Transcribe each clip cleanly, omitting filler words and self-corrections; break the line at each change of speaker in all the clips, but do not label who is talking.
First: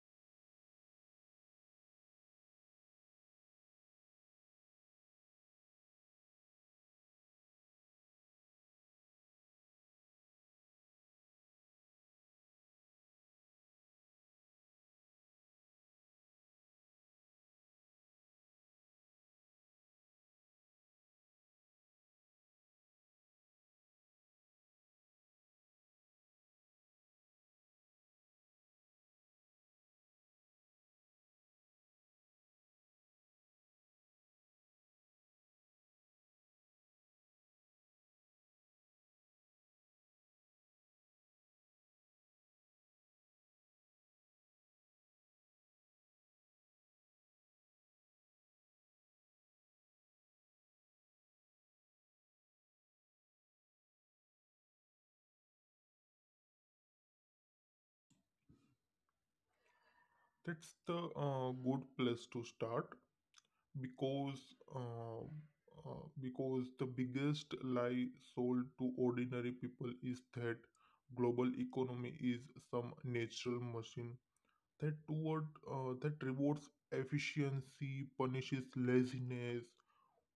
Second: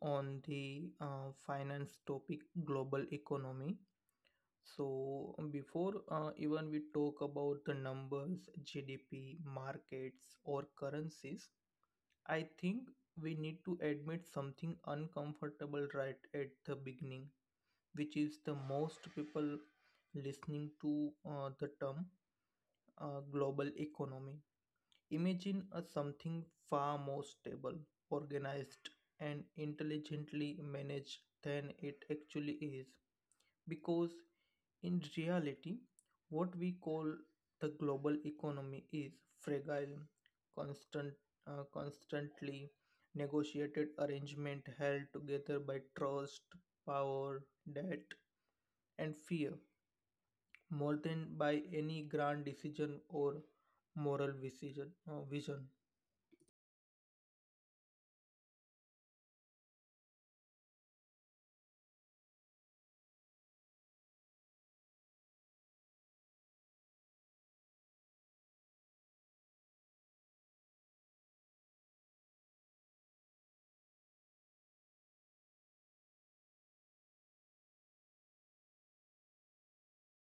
on the finance topic global economy. So before even we talk about the numbers, GDP, markets or currencies, I think we need to admit something uncomfortable right at the beginning, which is the most people listening to the term global economy imagine a something far more stable, organized, and intelligently managed than it actually is. Because in reality, what we call the global economy is fragile, constant, constantly negotiated arrangement held together by trust, power, debt, and fear, more than by any grand decision or vision.
That's the good place to start because uh, because the biggest lie sold to ordinary people is that global economy is some natural machine that rewards efficiency, punishes laziness.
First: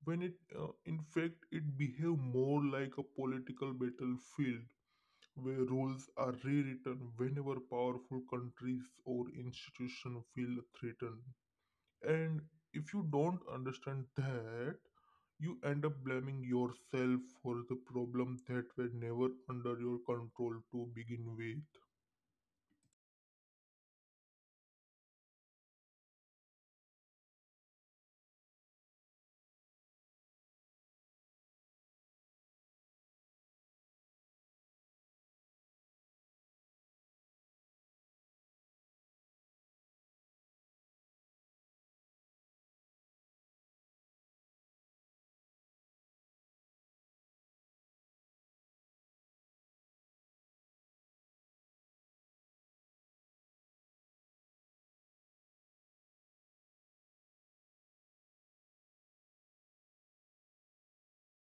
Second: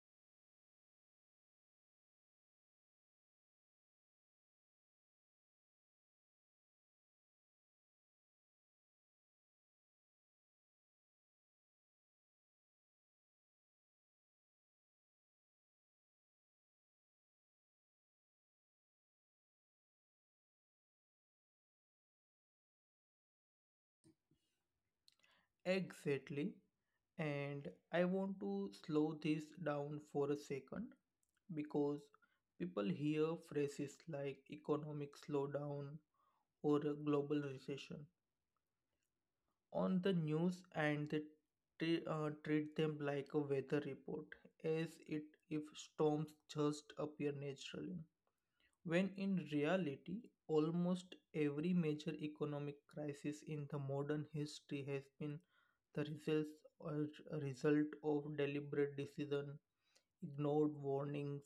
When it, in fact, it behave more like a political battlefield where rules are rewritten whenever powerful countries or institutions feel threatened. And if you don't understand that, you end up blaming yourself for the problem that were never under your control to begin with.
Exactly. And I want to slow this down for a second because people hear phrases like economic slowdown or a global recession on the news and they treat them like a weather report as it if storms just appear naturally. When in reality, almost every major economic crisis in the modern history has been the or result of deliberate decision, ignored warnings,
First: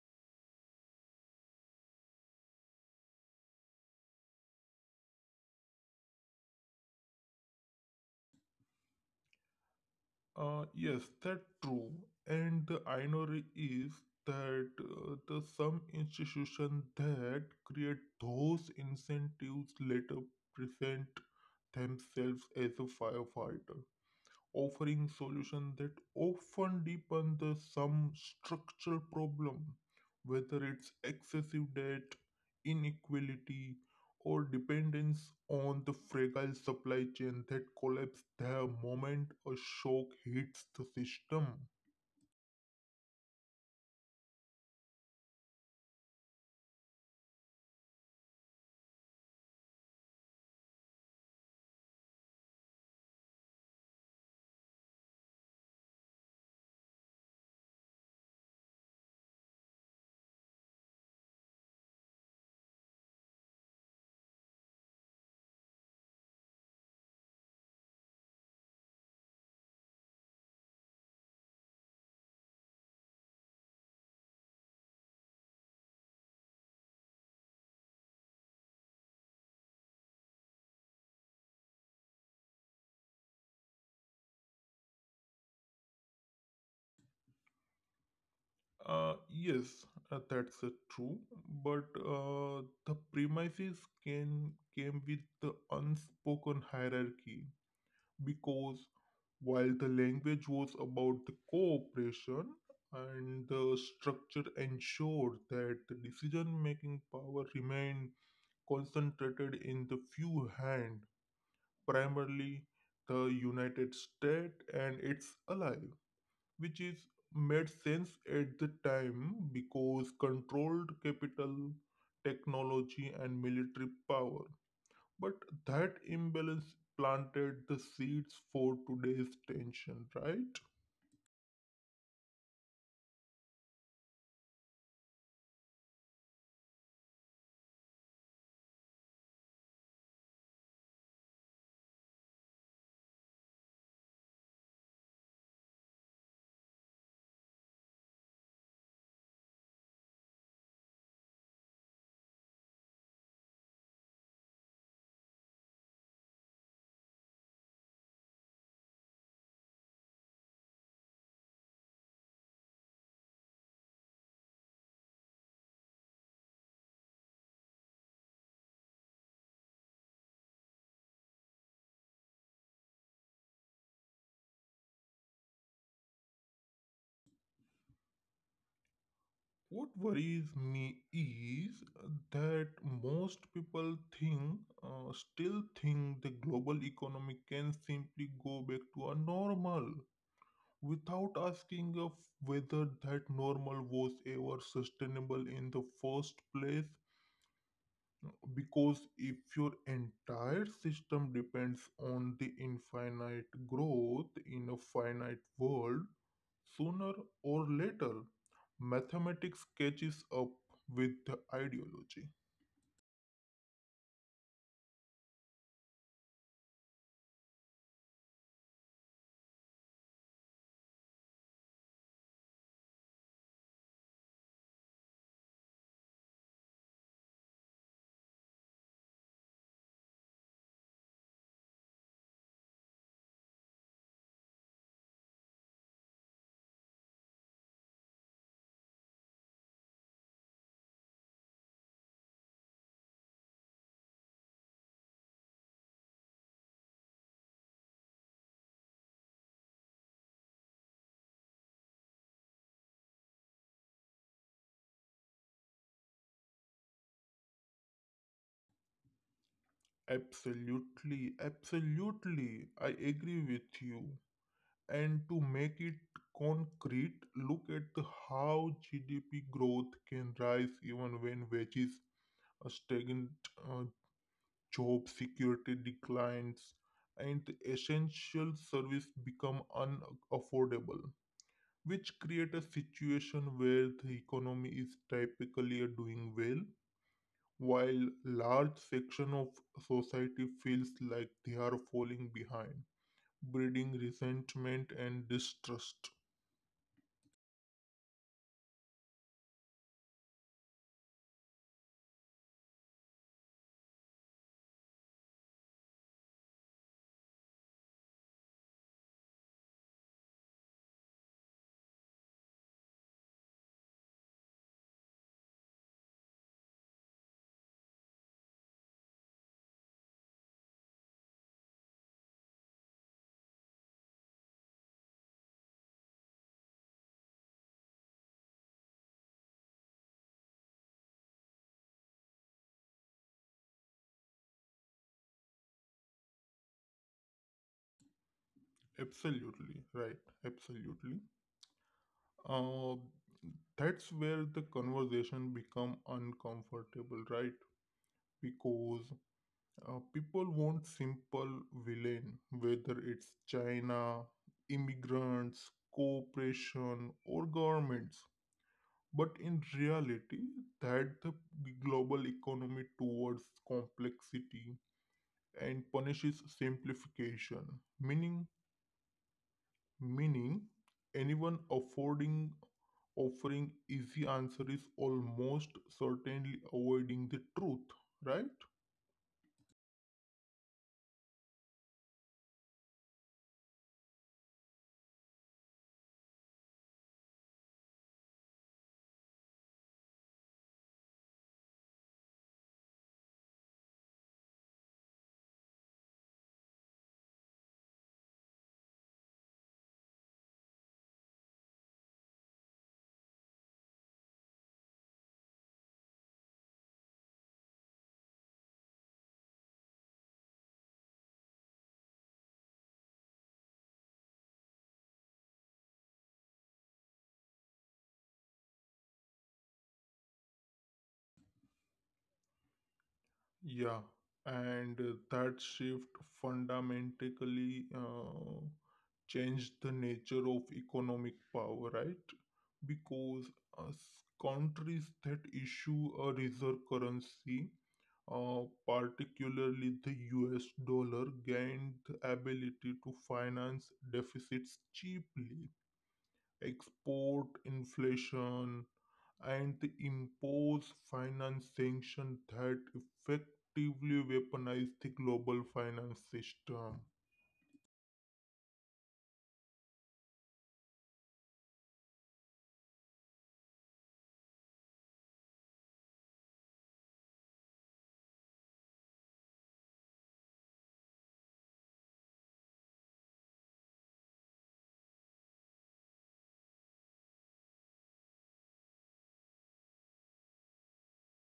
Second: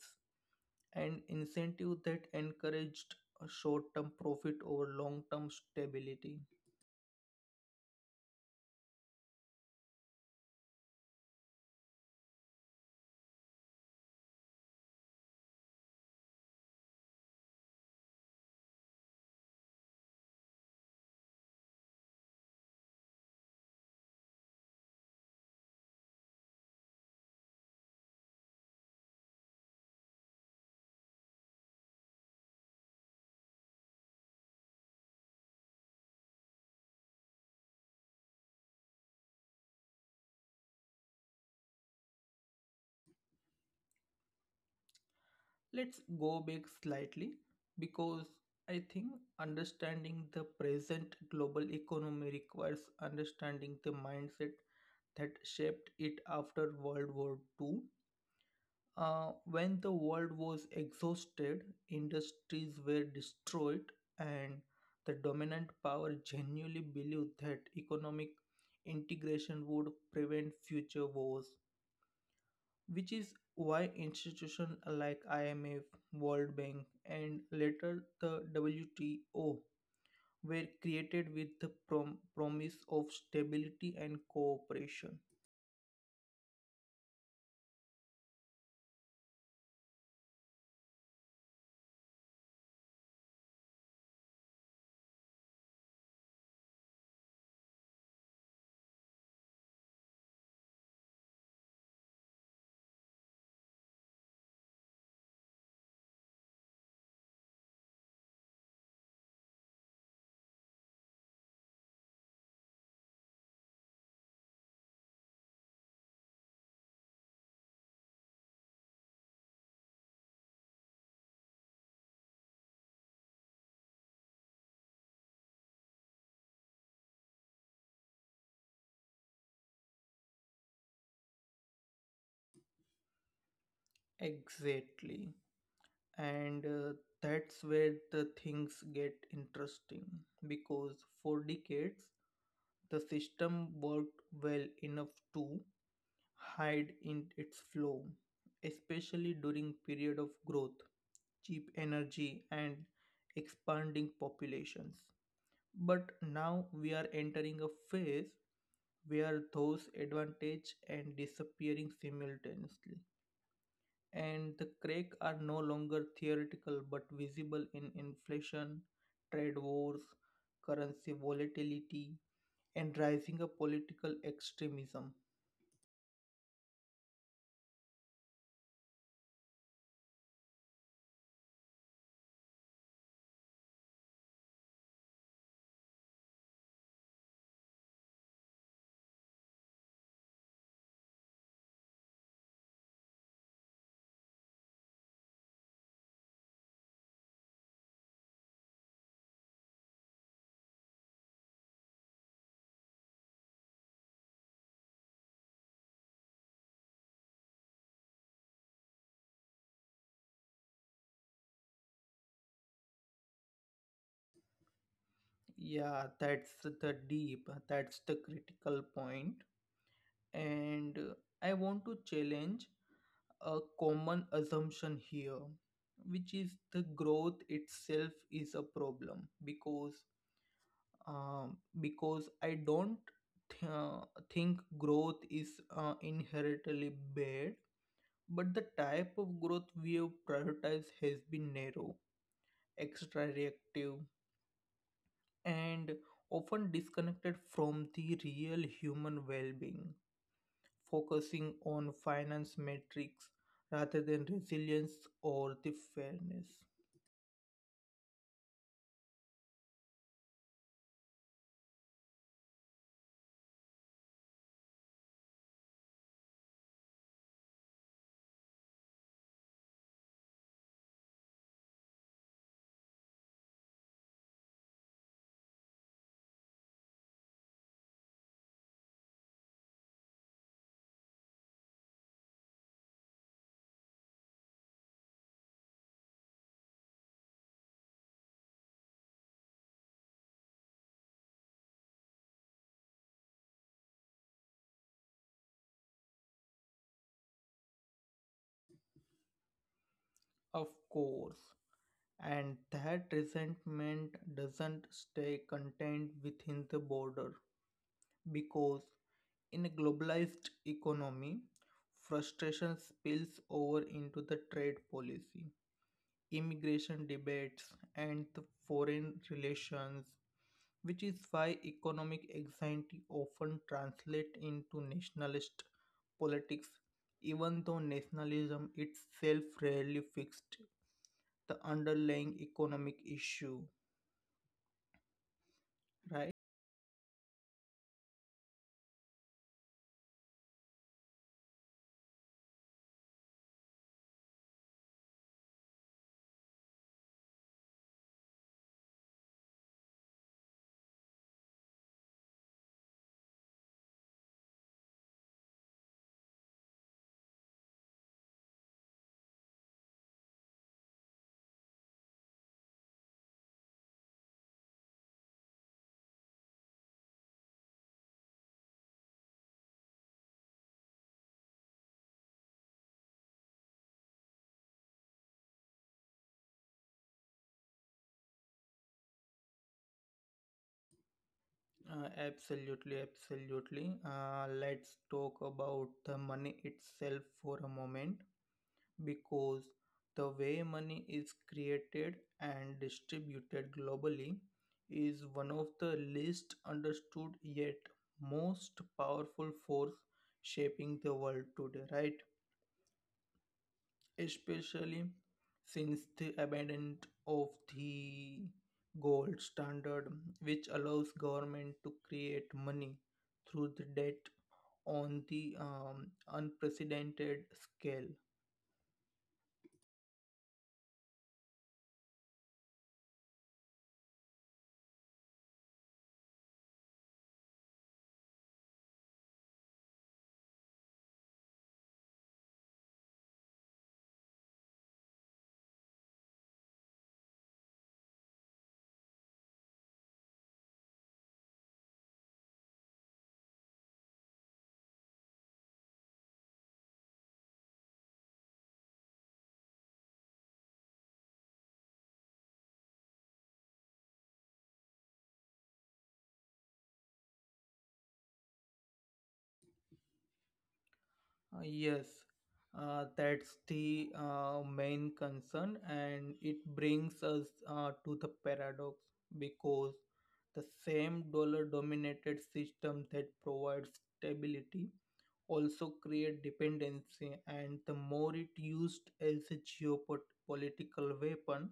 and incentive that encouraged a short-term profit over long-term stability.
Yes, that's true. And the irony is that the some institutions that create those incentives later present themselves as a firefighter offering solutions that often deepen the some structural problem, whether it's excessive debt, inequality, or dependence on the fragile supply chain that collapse the moment a shock hits the system.
Let's go back slightly because I think understanding the present global economy requires understanding the mindset that shaped it after World War Two. When the world was exhausted, industries were destroyed, and the dominant power genuinely believed that economic integration would prevent future wars, which is why institutions like IMF, World Bank, and later the WTO were created with the promise of stability and cooperation.
Yes, that's true, but the premises can came with the unspoken hierarchy because while the language was about the cooperation and the structure ensured that the decision making power remained concentrated in the few hands, primarily the United States and its ally, which is made sense at the time because controlled capital, technology and military power, but that imbalance planted the seeds for today's tension, right?
Exactly. And that's where the things get interesting because for decades the system worked well enough to hide in its flaw, especially during period of growth, cheap energy, and expanding populations. But now we are entering a phase where those advantages and disappearing simultaneously, and the crack are no longer theoretical but visible in inflation, trade wars, currency volatility, and rising of political extremism.
What worries me is that most people still think, the global economy can simply go back to a normal without asking of whether that normal was ever sustainable in the first place. Because if your entire system depends on the infinite growth in a finite world, sooner or later, mathematics catches up with the ideology.
Yeah, that's the deep that's the critical point. And I want to challenge a common assumption here, which is the growth itself is a problem because I don't th- uh, think growth is inherently bad, but the type of growth we have prioritized has been narrow, extra reactive, and often disconnected from the real human well-being, focusing on finance metrics rather than resilience or the fairness.
Absolutely, absolutely, I agree with you. And to make it concrete, look at the how GDP growth can rise even when wages are stagnant. Uh, Job security declines, and essential services become unaffordable, which create a situation where the economy is typically doing well, while large section of society feels like they are falling behind, breeding resentment and distrust.
Of course, and that resentment doesn't stay contained within the border because in a globalized economy, frustration spills over into the trade policy, immigration debates, and the foreign relations, which is why economic anxiety often translates into nationalist politics, even though nationalism itself rarely fixed the underlying economic issue, right?
Absolutely right. Absolutely. Uh, that's where the conversation become uncomfortable, right? Because people want simple villain, whether it's China, immigrants, cooperation, or governments. But in reality, that the global economy towards complexity and punishes simplification, meaning meaning anyone affording offering easy answer is almost certainly avoiding the truth, right?
Absolutely, absolutely. Let's talk about the money itself for a moment because the way money is created and distributed globally is one of the least understood yet most powerful force shaping the world today, right? Especially since the abandonment of the gold standard, which allows government to create money through the debt on the unprecedented scale.
Yeah, and that shift fundamentally changed the nature of economic power, right? Because uh, s- countries that issue a reserve currency, uh, particularly the US dollar, gained the ability to finance deficits cheaply, export inflation, and the impose finance sanctions that effectively weaponize the global finance system.
Uh, yes, that's the main concern, and it brings us to the paradox because the same dollar dominated system that provides stability also create dependency, and the more it used as a geopolitical weapon,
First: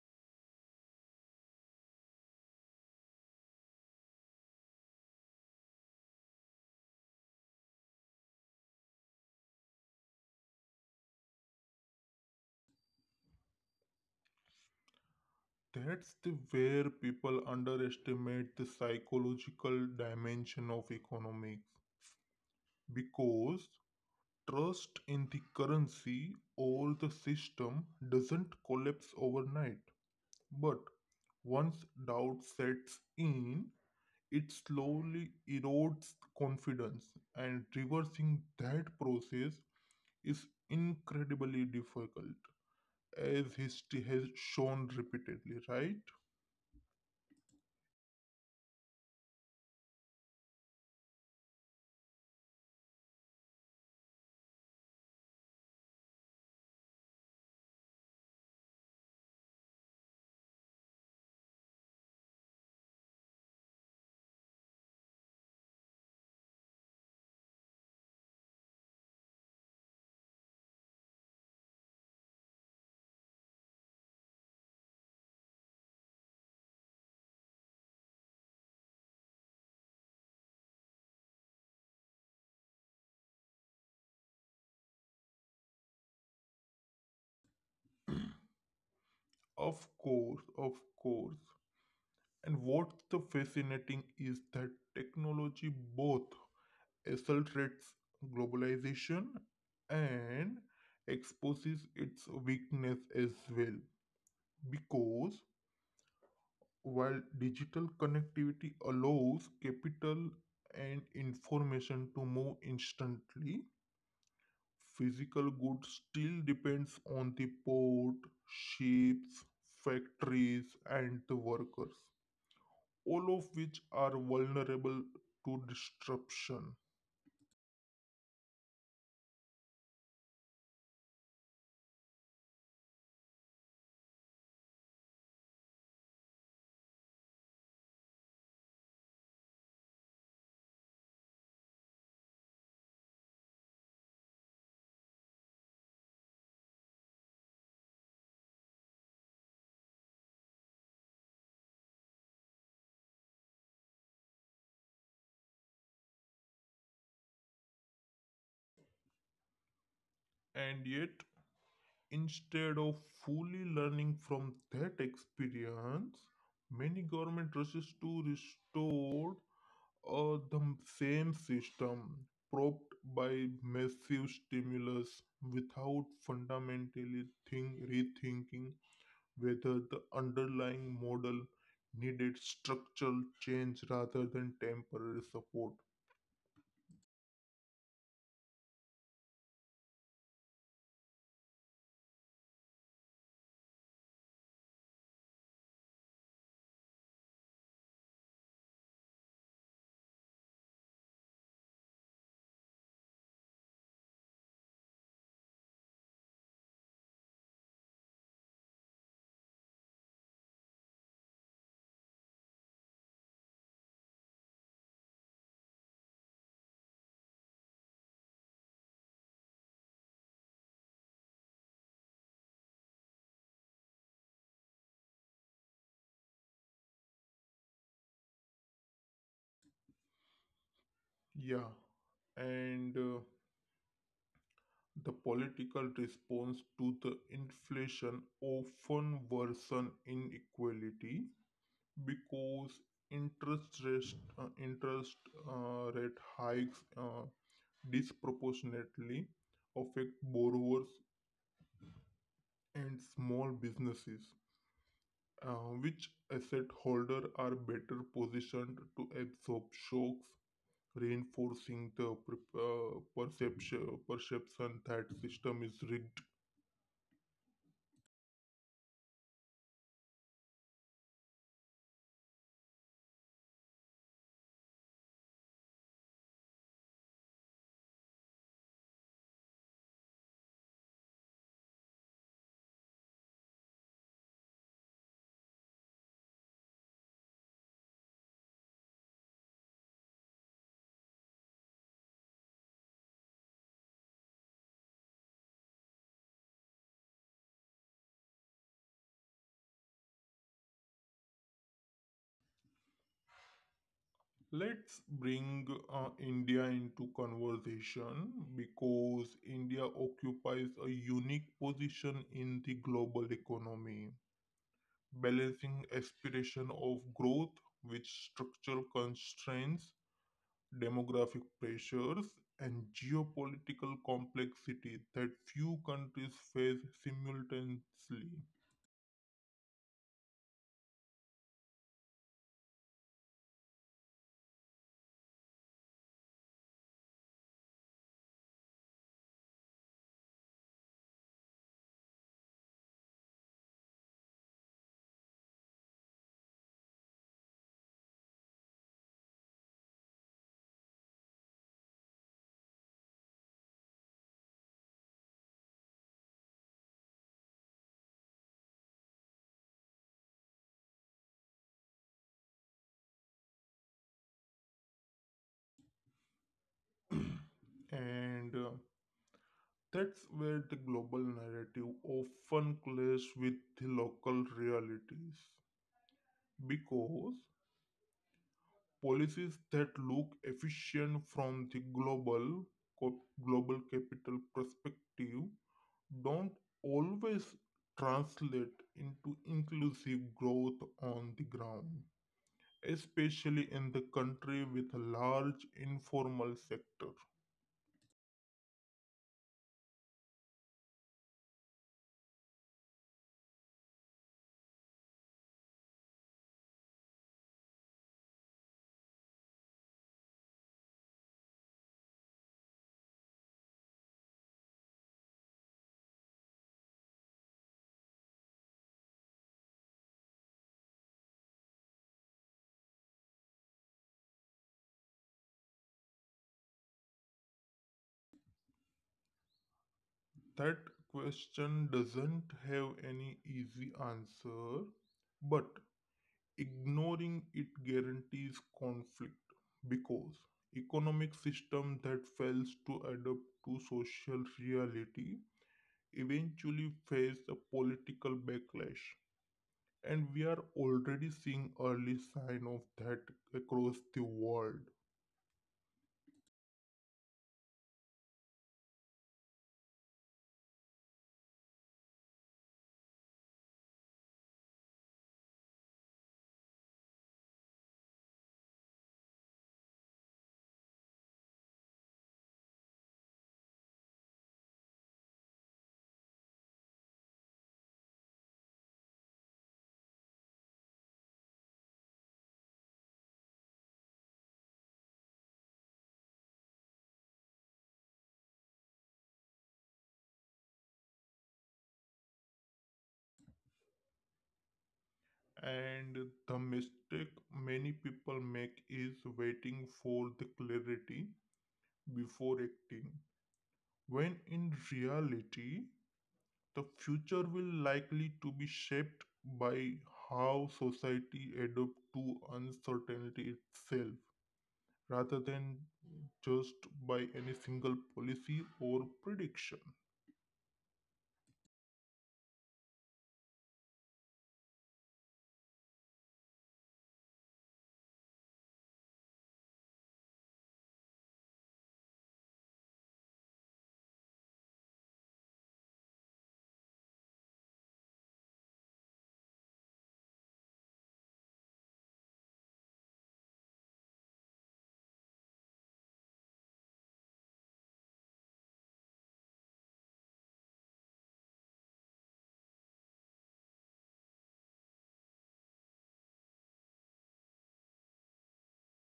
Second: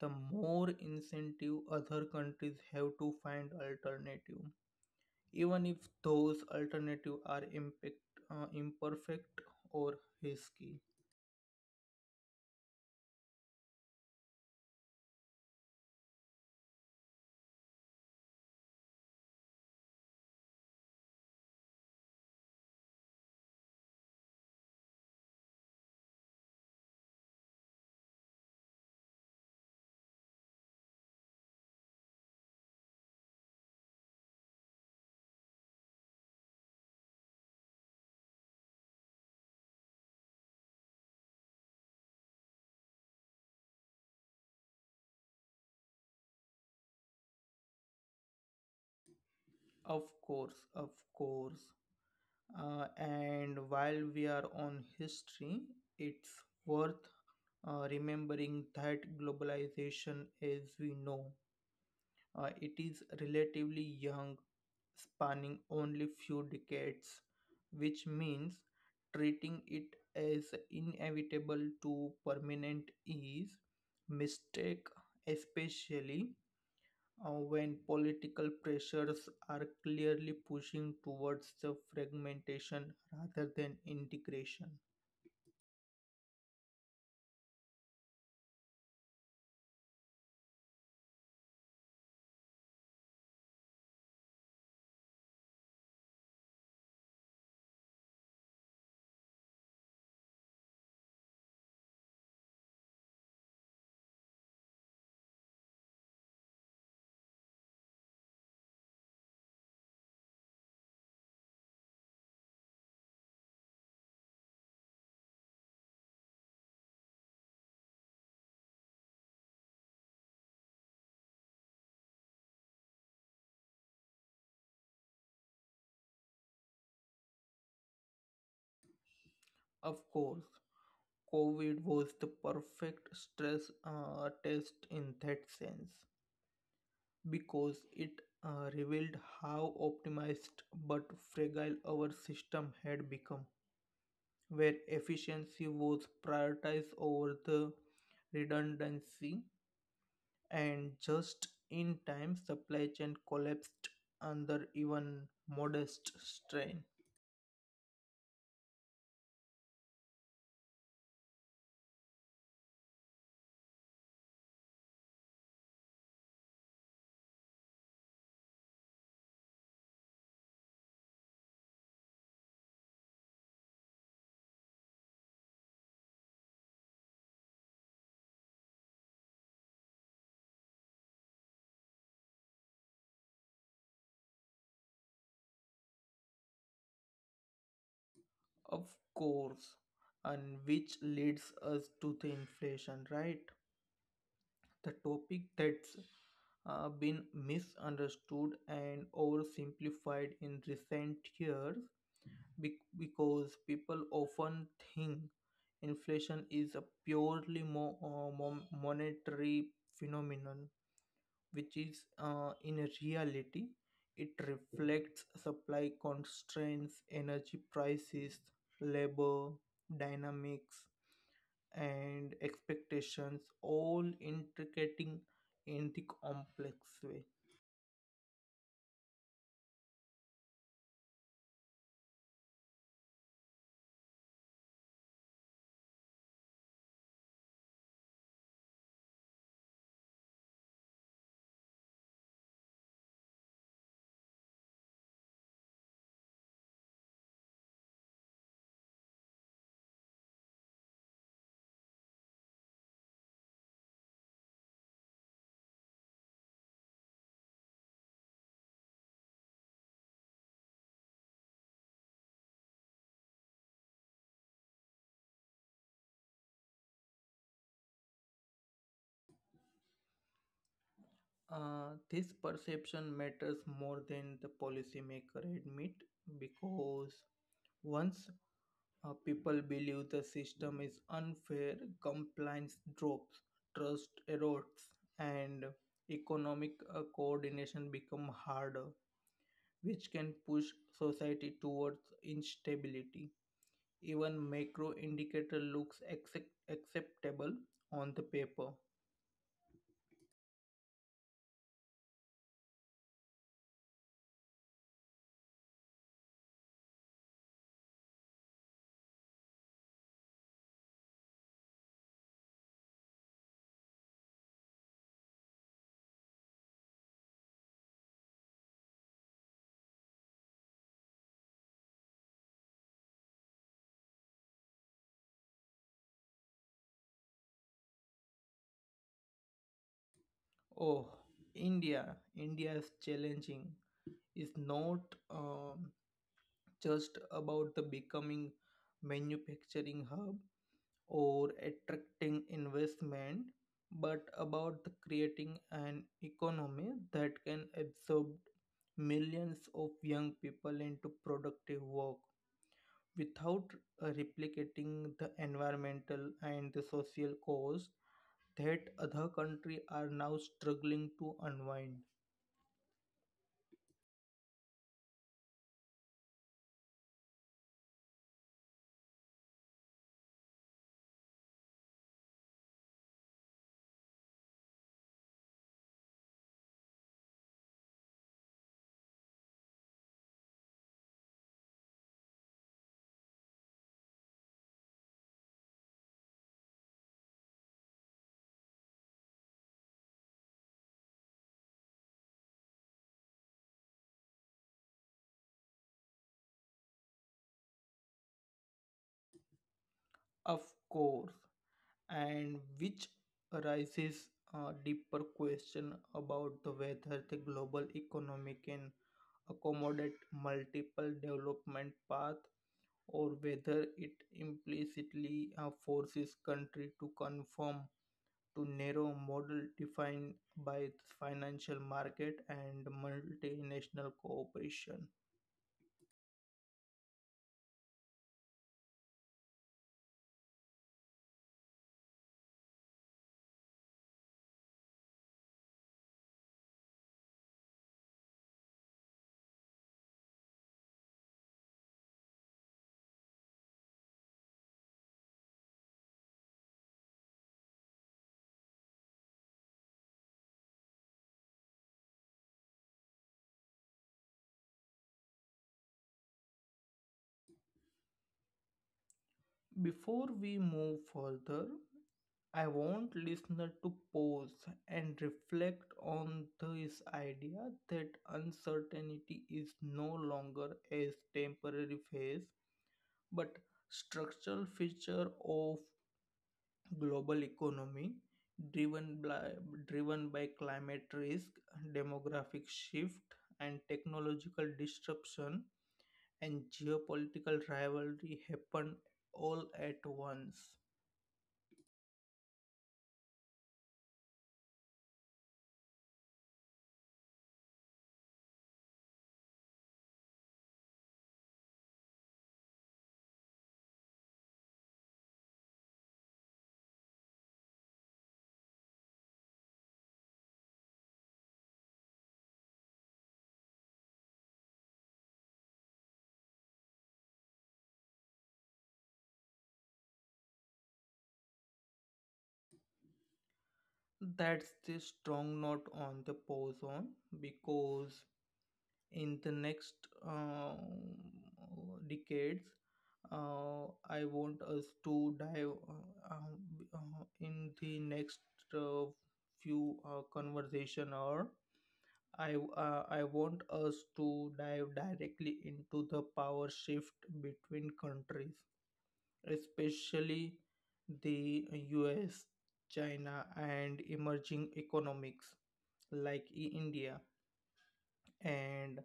the more incentive other countries have to find alternative, even if those alternatives are imperfect or risky.
That's the where people underestimate the psychological dimension of economics because trust in the currency or the system doesn't collapse overnight. But once doubt sets in, it slowly erodes confidence and reversing that process is incredibly difficult as history has shown repeatedly, right?
Of course, of course. And while we are on history, it's worth remembering that globalization as we know, it is relatively young, spanning only few decades, which means treating it as inevitable to permanent is mistake, especially when political pressures are clearly pushing towards the fragmentation rather than integration.
Of course, of course. And what's the fascinating is that technology both accelerates globalization and exposes its weakness as well because while digital connectivity allows capital and information to move instantly, physical goods still depends on the port, ships, factories and the workers, all of which are vulnerable to disruption.
Of course, COVID was the perfect stress test in that sense. Because it revealed how optimized but fragile our system had become, where efficiency was prioritized over the redundancy, and just in time, supply chain collapsed under even modest strain.
And yet, instead of fully learning from that experience, many government rushes to restore or the same system propped by massive stimulus without fundamentally rethinking whether the underlying model needed structural change rather than temporary support.
Of course, and which leads us to the inflation, right? The topic that's been misunderstood and oversimplified in recent years because people often think inflation is a purely monetary phenomenon, which is in reality it reflects supply constraints, energy prices, labor dynamics, and expectations, all intricating in the complex way.
Yeah, and the political response to the inflation often worsen inequality because interest rate hikes disproportionately affect borrowers and small businesses, which asset holder are better positioned to absorb shocks, reinforcing the perception that system is rigged.
This perception matters more than the policymaker admit because once people believe the system is unfair, compliance drops, trust erodes, and economic coordination become harder, which can push society towards instability. Even macro indicator looks acceptable on the paper.
Let's bring India into conversation because India occupies a unique position in the global economy, balancing aspiration of growth with structural constraints, demographic pressures, and geopolitical complexity that few countries face simultaneously.
Oh, India, India is challenging. It's not um, just about the becoming manufacturing hub or attracting investment, but about the creating an economy that can absorb millions of young people into productive work. Without replicating the environmental and the social cause that other countries are now struggling to unwind.
and That's where the global narrative often clashes with the local realities because policies that look efficient from the co- global capital perspective don't always translate into inclusive growth on the ground, especially in the country with a large informal sector.
Of course, and which arises a deeper question about the whether the global economy can accommodate multiple development paths, or whether it implicitly forces country to conform to narrow model defined by the financial market and multinational cooperation.
That question doesn't have any easy answer, but ignoring it guarantees conflict because economic system that fails to adapt to social reality eventually face a political backlash, and we are already seeing early sign of that across the world.
Before we move further, I want listener to pause and reflect on this idea that uncertainty is no longer a temporary phase but structural feature of global economy driven by, driven by climate risk, demographic shift, and technological disruption, and geopolitical rivalry happen all at once.
And the mistake many people make is waiting for the clarity before acting, when in reality the future will likely to be shaped by how society adapts to uncertainty itself rather than just by any single policy or prediction.
That's the strong note on the pause on because in the next uh, decades I want us to dive in the next uh, few conversation or I want us to dive directly into the power shift between countries, especially the US, China, and emerging economics like India, and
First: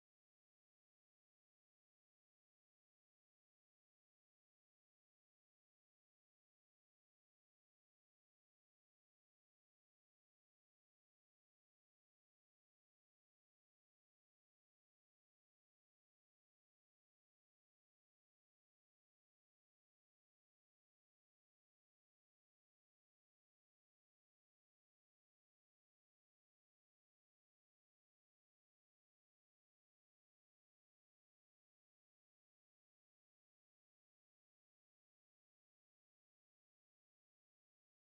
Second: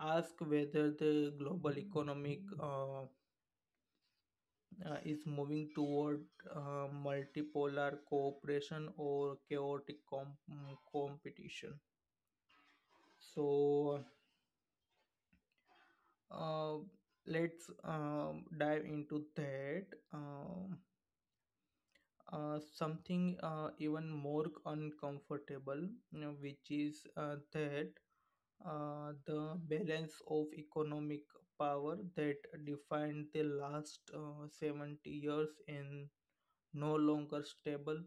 ask whether the global economic is moving toward multipolar cooperation or chaotic competition. So uh, let's dive into that, um, something even more uncomfortable, which is that the balance of economic power that defined the last 70 years in no longer stable,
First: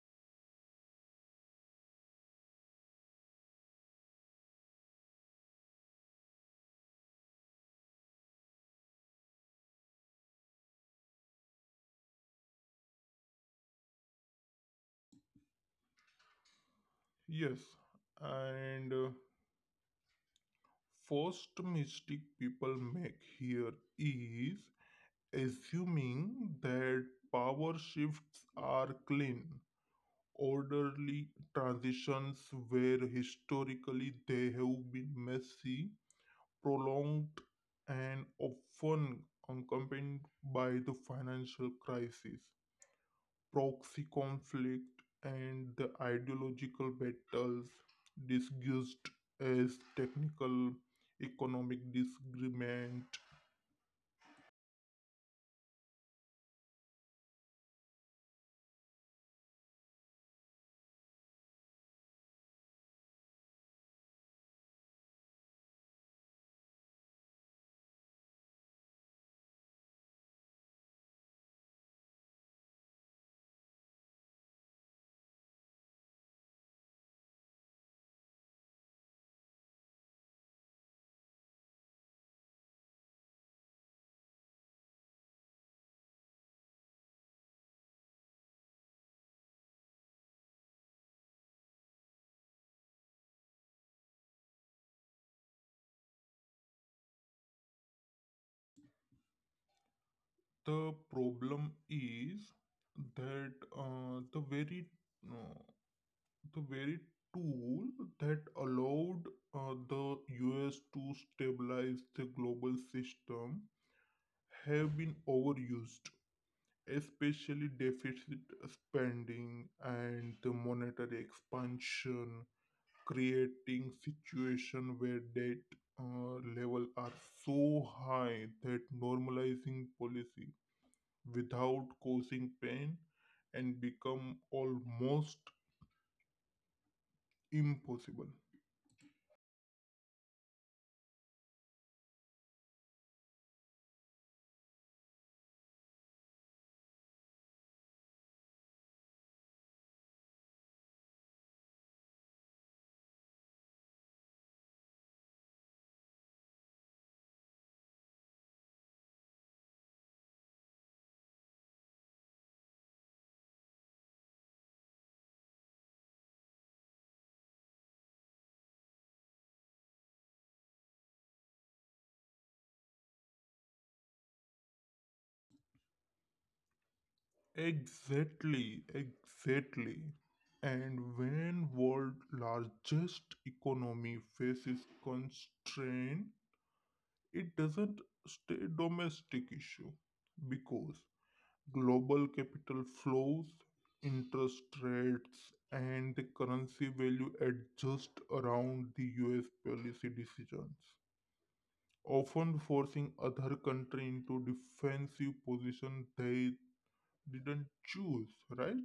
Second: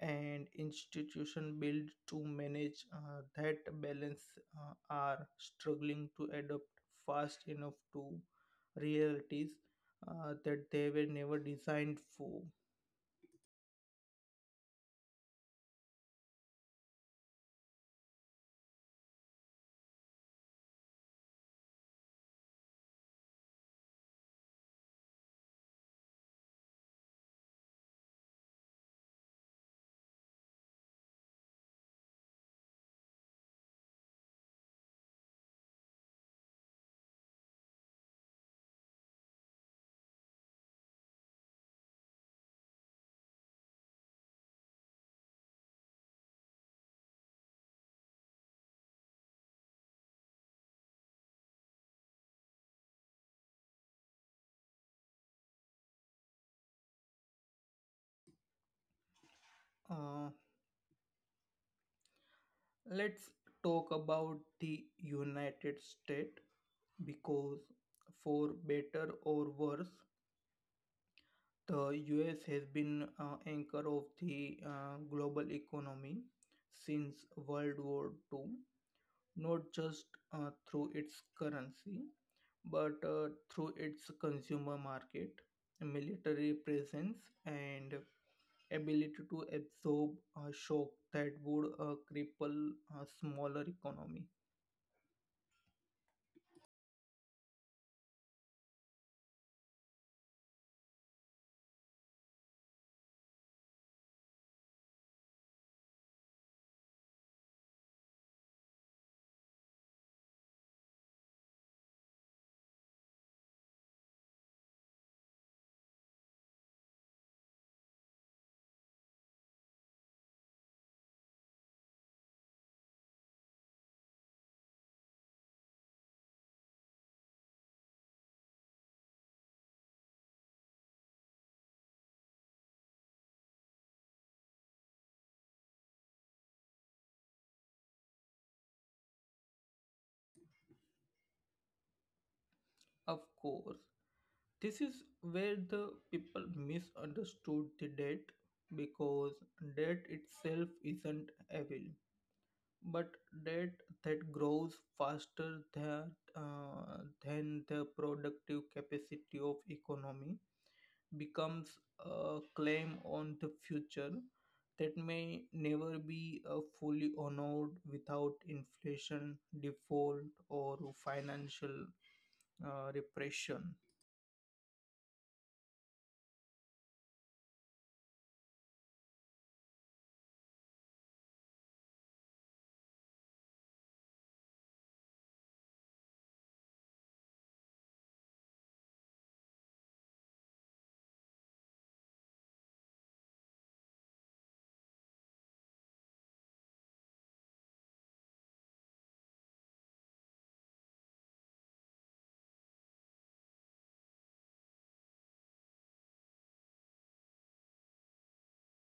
and institution built to manage that balance are struggling to adapt fast enough to realities that they were never designed for.
Yes, and first mistake people make here is assuming that power shifts are clean orderly transitions where historically they have been messy, prolonged, and often accompanied by the financial crisis, proxy conflict, and the ideological battles disguised as technical economic disagreement.
Uh, let's talk about the United States because, for better or worse, the US has been anchor of the global economy since World War II, not just through its currency, but through its consumer market, military presence, and ability to absorb a shock that would cripple a smaller economy.
The problem is that uh, the very uh, the very tool that allowed the US to stabilize the global system have been overused, especially deficit spending and the monetary expansion, creating situation where debt level are so high that normalizing policy without causing pain and become almost impossible.
Of course, this is where the people misunderstood the debt because debt itself isn't evil, but debt that grows faster than the productive capacity of economy becomes a claim on the future that may never be fully honored without inflation, default, or financial repression.
Exactly, exactly. And when world largest economy faces constraint, it doesn't stay domestic issue because global capital flows, interest rates and the currency value adjust around the US policy decisions, often forcing other country into defensive position they didn't choose, right?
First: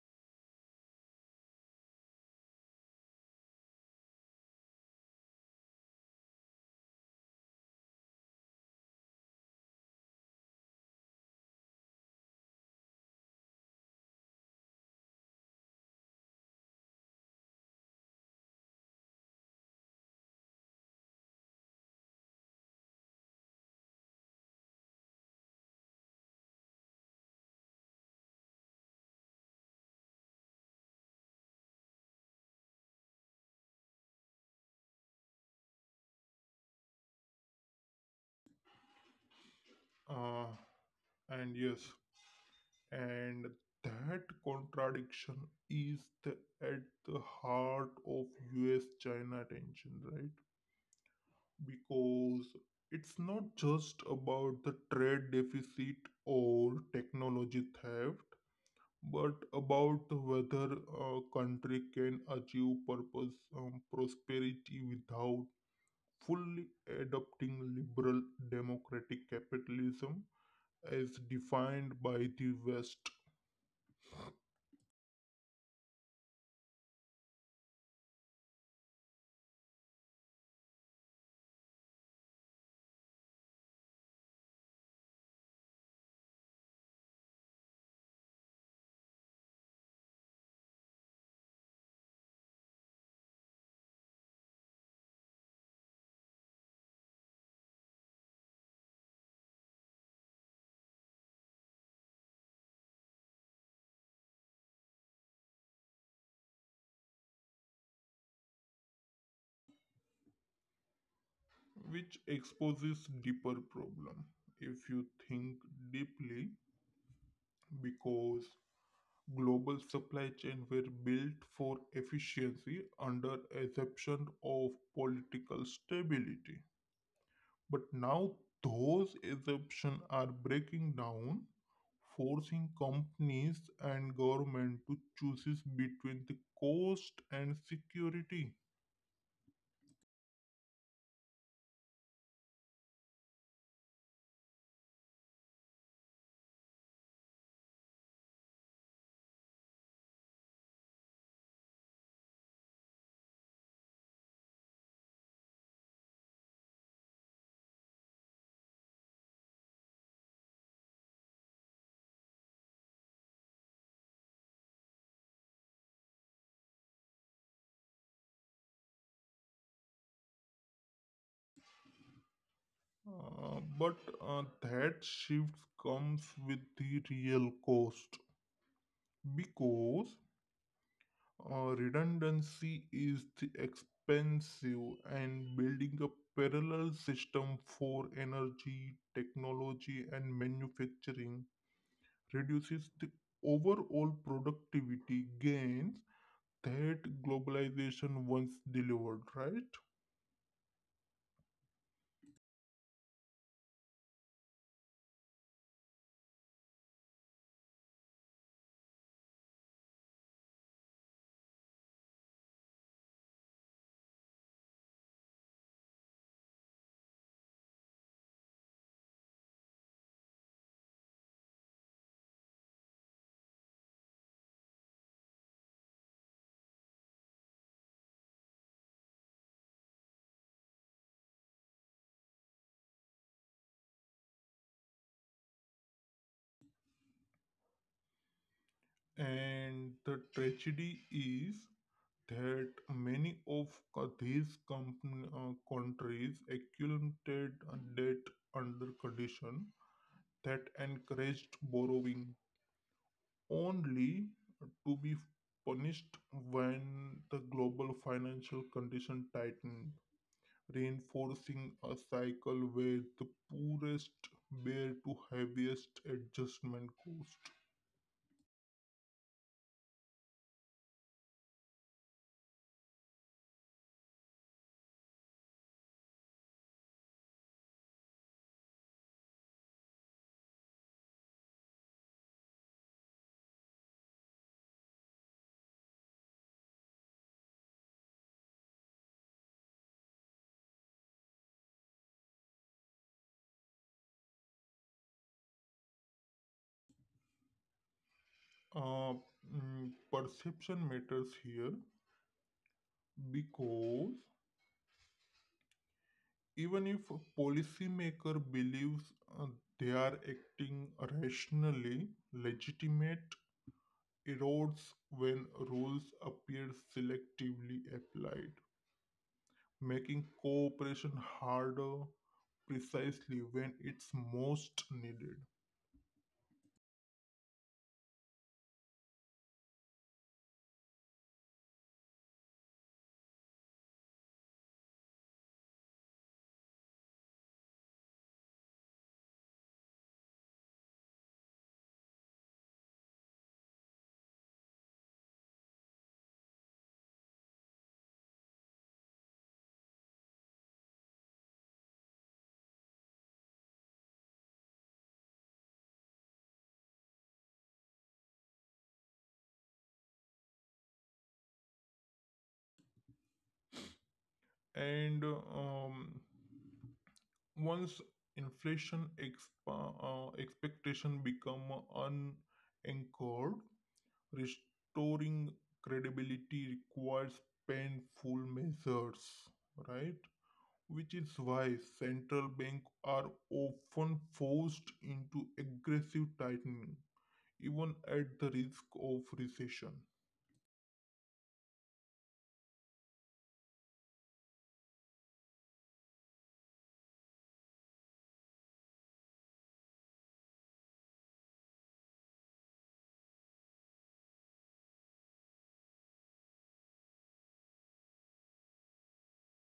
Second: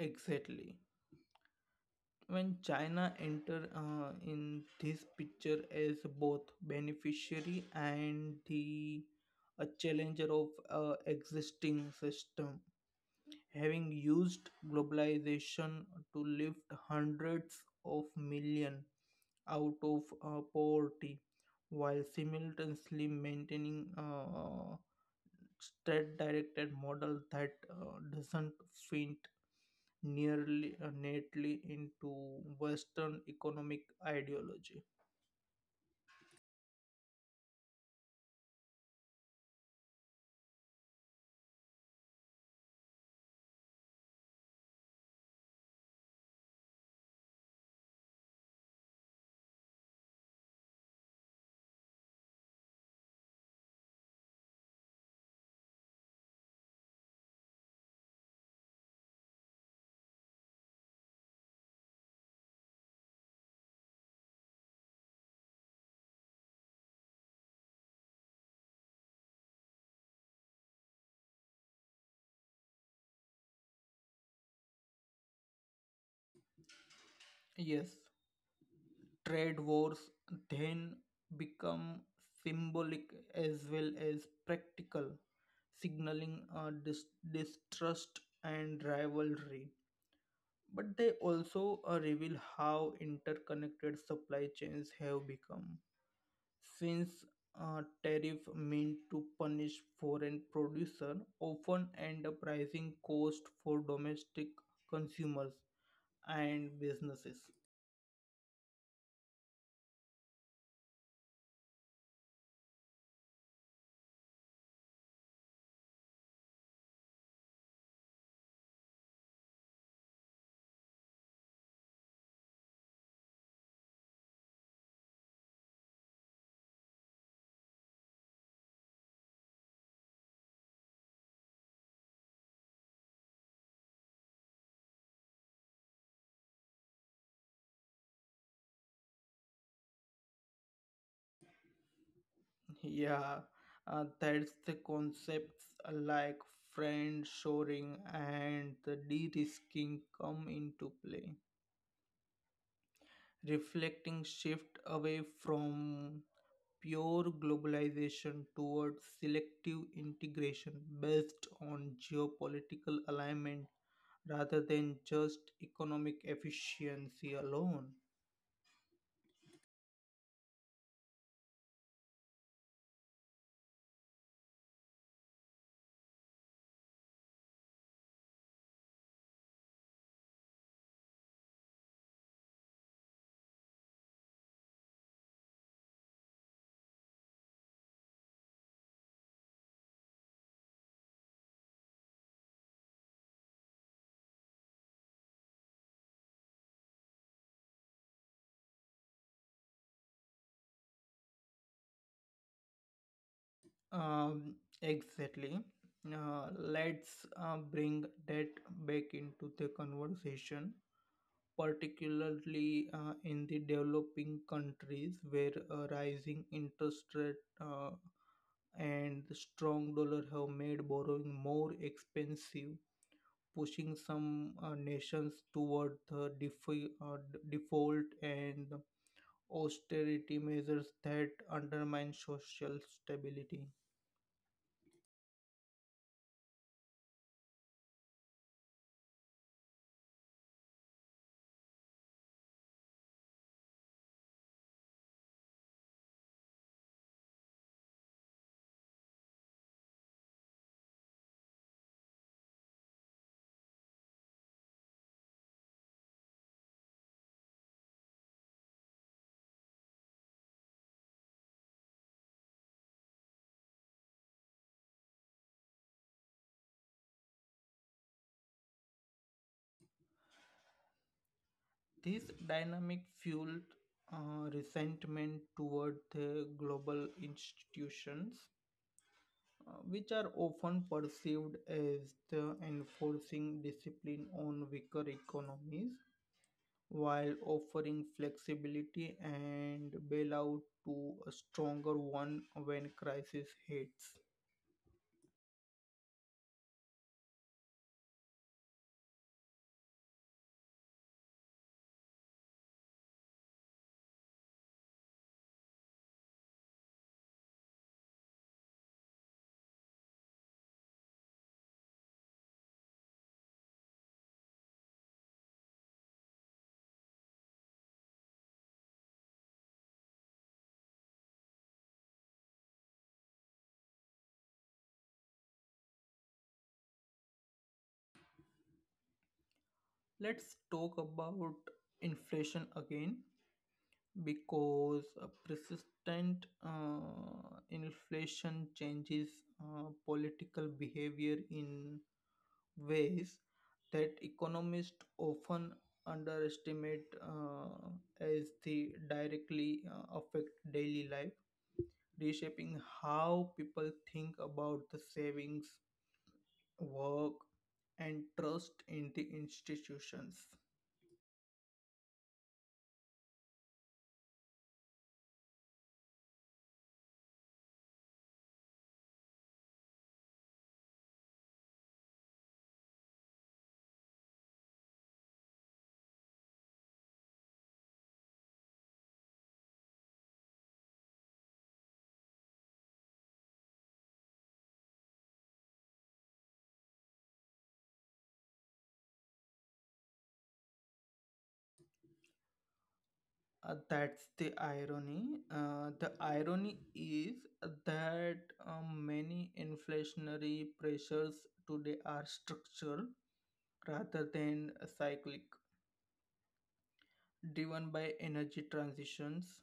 Exactly. When China enter in this picture as both beneficiary and the a challenger of existing system, having used globalization to lift hundreds of millions out of poverty while simultaneously maintaining state-directed model that doesn't fit nearly neatly into western economic ideology.
Uh, and yes, and that contradiction is at the heart of US China tension, right? Because it's not just about the trade deficit or technology theft, but about whether a country can achieve purpose prosperity without fully adopting liberal democratic capitalism as defined by the West.
Yes, trade wars then become symbolic as well as practical, signaling distrust and rivalry. But they also reveal how interconnected supply chains have become. Since tariff meant to punish foreign producer often end up rising cost for domestic consumers and businesses.
Which exposes deeper problem if you think deeply because global supply chain were built for efficiency under assumption of political stability, but now those assumptions are breaking down, forcing companies and government to choose between the cost and security.
Yeah, that's the concepts like friend shoring and the de-risking come into play, reflecting shift away from pure globalization towards selective integration based on geopolitical alignment rather than just economic efficiency alone.
But that shift comes with the real cost because redundancy is the expensive and building a parallel system for energy, technology, and manufacturing reduces the overall productivity gains that globalization once delivered, right?
Um, exactly. Let's bring that back into the conversation, particularly in the developing countries where rising interest rate and the strong dollar have made borrowing more expensive, pushing some nations toward the default and austerity measures that undermine social stability.
And the tragedy is that many of these countries accumulated debt under condition that encouraged borrowing, only to be punished when the global financial condition tightened, reinforcing a cycle where the poorest bear to heaviest adjustment cost.
This dynamic fueled resentment toward the global institutions, which are often perceived as the enforcing discipline on weaker economies while offering flexibility and bailout to a stronger one when crisis hits.
Uh, Perception matters here because even if a policymaker believes uh, they are acting rationally, legitimate erodes when rules appear selectively applied, making cooperation harder precisely when it's most needed.
Let's talk about inflation again because a persistent inflation changes political behavior in ways that economists often underestimate as they directly affect daily life, reshaping how people think about the savings, work, and trust in the institutions.
And once inflation expectation become unanchored, restoring credibility requires painful measures, right? Which is why central banks are often forced into aggressive tightening, even at the risk of recession.
That's the irony. The irony is that many inflationary pressures today are structural rather than cyclic, driven by energy transitions,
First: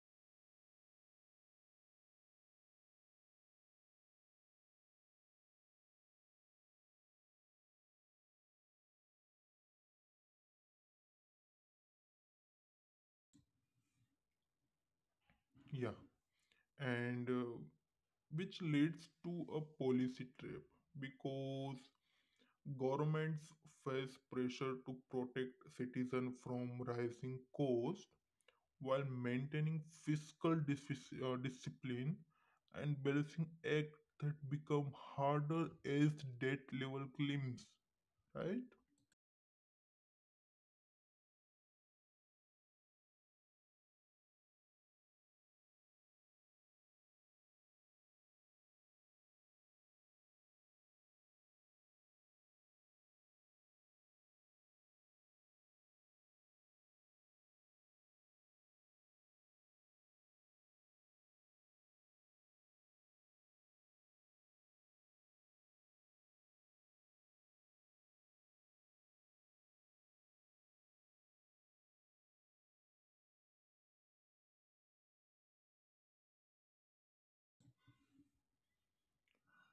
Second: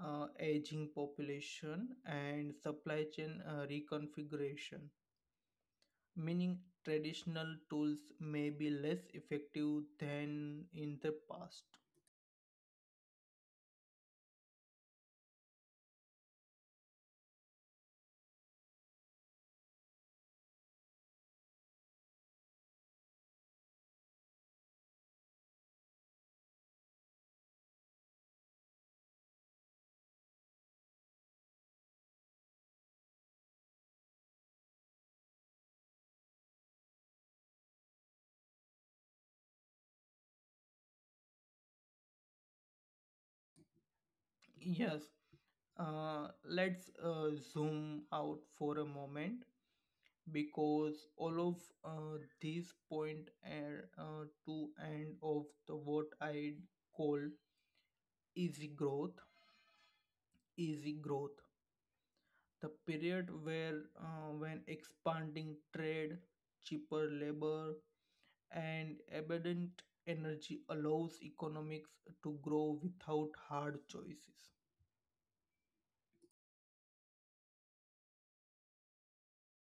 aging population, and supply chain reconfiguration. Meaning, traditional tools may be less effective than in the past.
Yeah, and which leads to a policy trap because governments face pressure to protect citizens from rising costs while maintaining discipline and balancing act that become harder as debt level climbs, right?
Yes, let's zoom out for a moment because all of these point and to end of the what I call easy growth. Easy growth, the period where when expanding trade, cheaper labor, and abundant energy allows economics to grow without hard choices.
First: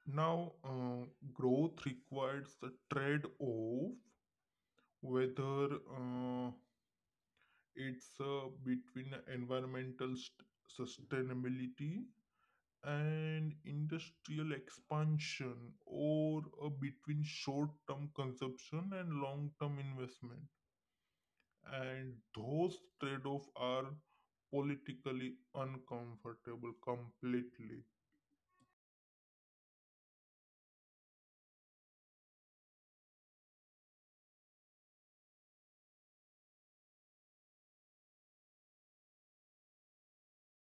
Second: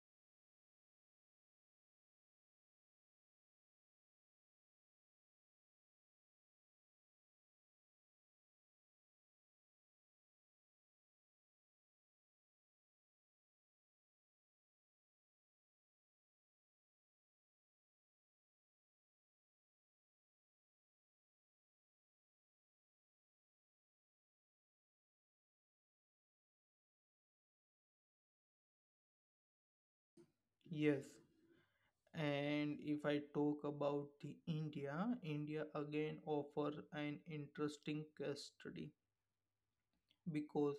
Now growth requires the trade-off, whether it's between sustainability and industrial expansion or between short-term consumption and long-term investment, and those trade-offs are politically uncomfortable completely.
Yes, and if I talk about the India, India again offer an interesting case study because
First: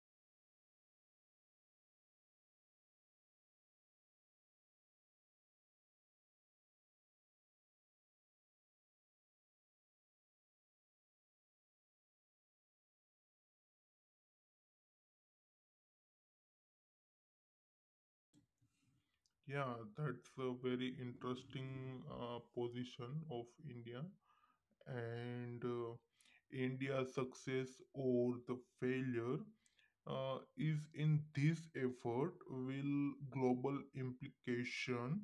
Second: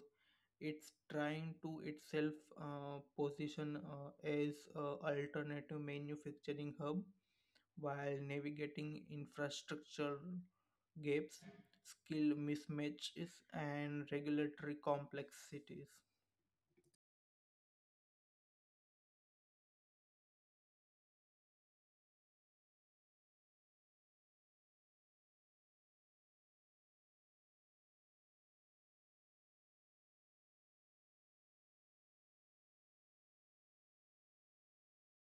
it's trying to itself position as a alternative manufacturing hub while navigating infrastructure gaps, skill mismatches, and regulatory complexities.
Yeah, that's a very interesting position of India, and India's success or the failure is in this effort will global implication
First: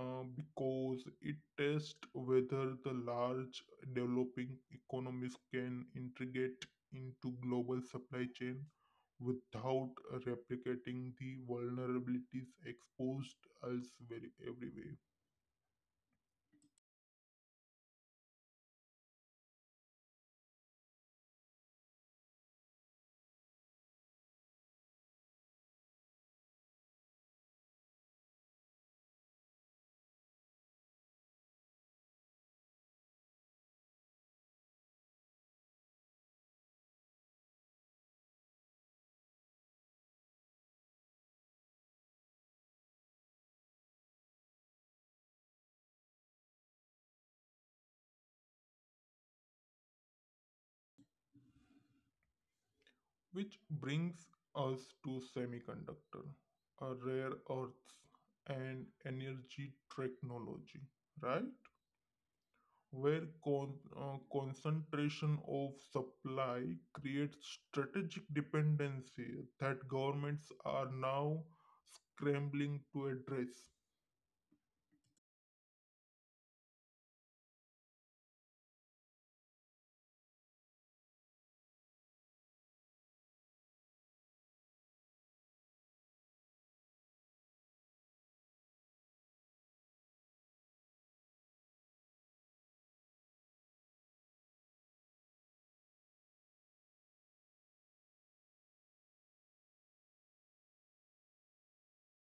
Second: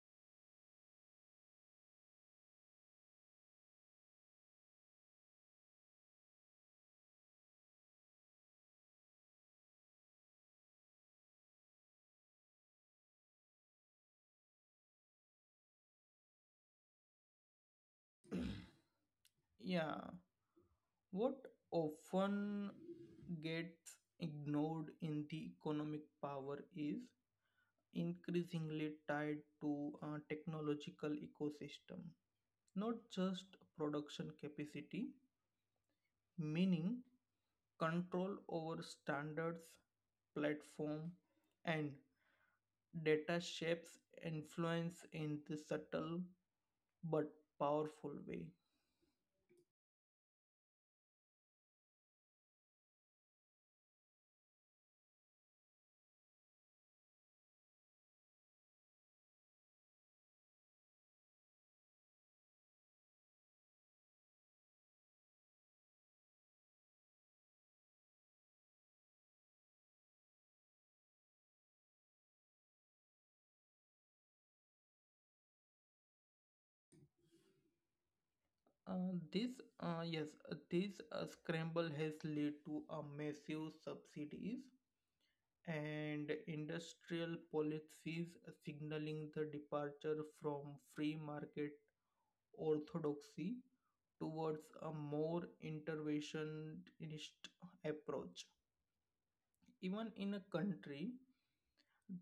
because it tests whether the large developing economies can integrate into global supply chain without replicating the vulnerabilities exposed elsewhere everywhere.
Yeah, what often gets ignored in the economic power is increasingly tied to a technological ecosystem, not just production capacity, meaning control over standards, platform, and data shapes influence in the subtle but powerful way.
Which brings us to semiconductor, rare earths, and energy technology, right? Where concentration of supply creates strategic dependency that governments are now scrambling to address.
This yes, this Scramble has led to a massive subsidies and industrial policies signaling the departure from free market orthodoxy towards a more interventionist approach, even in a country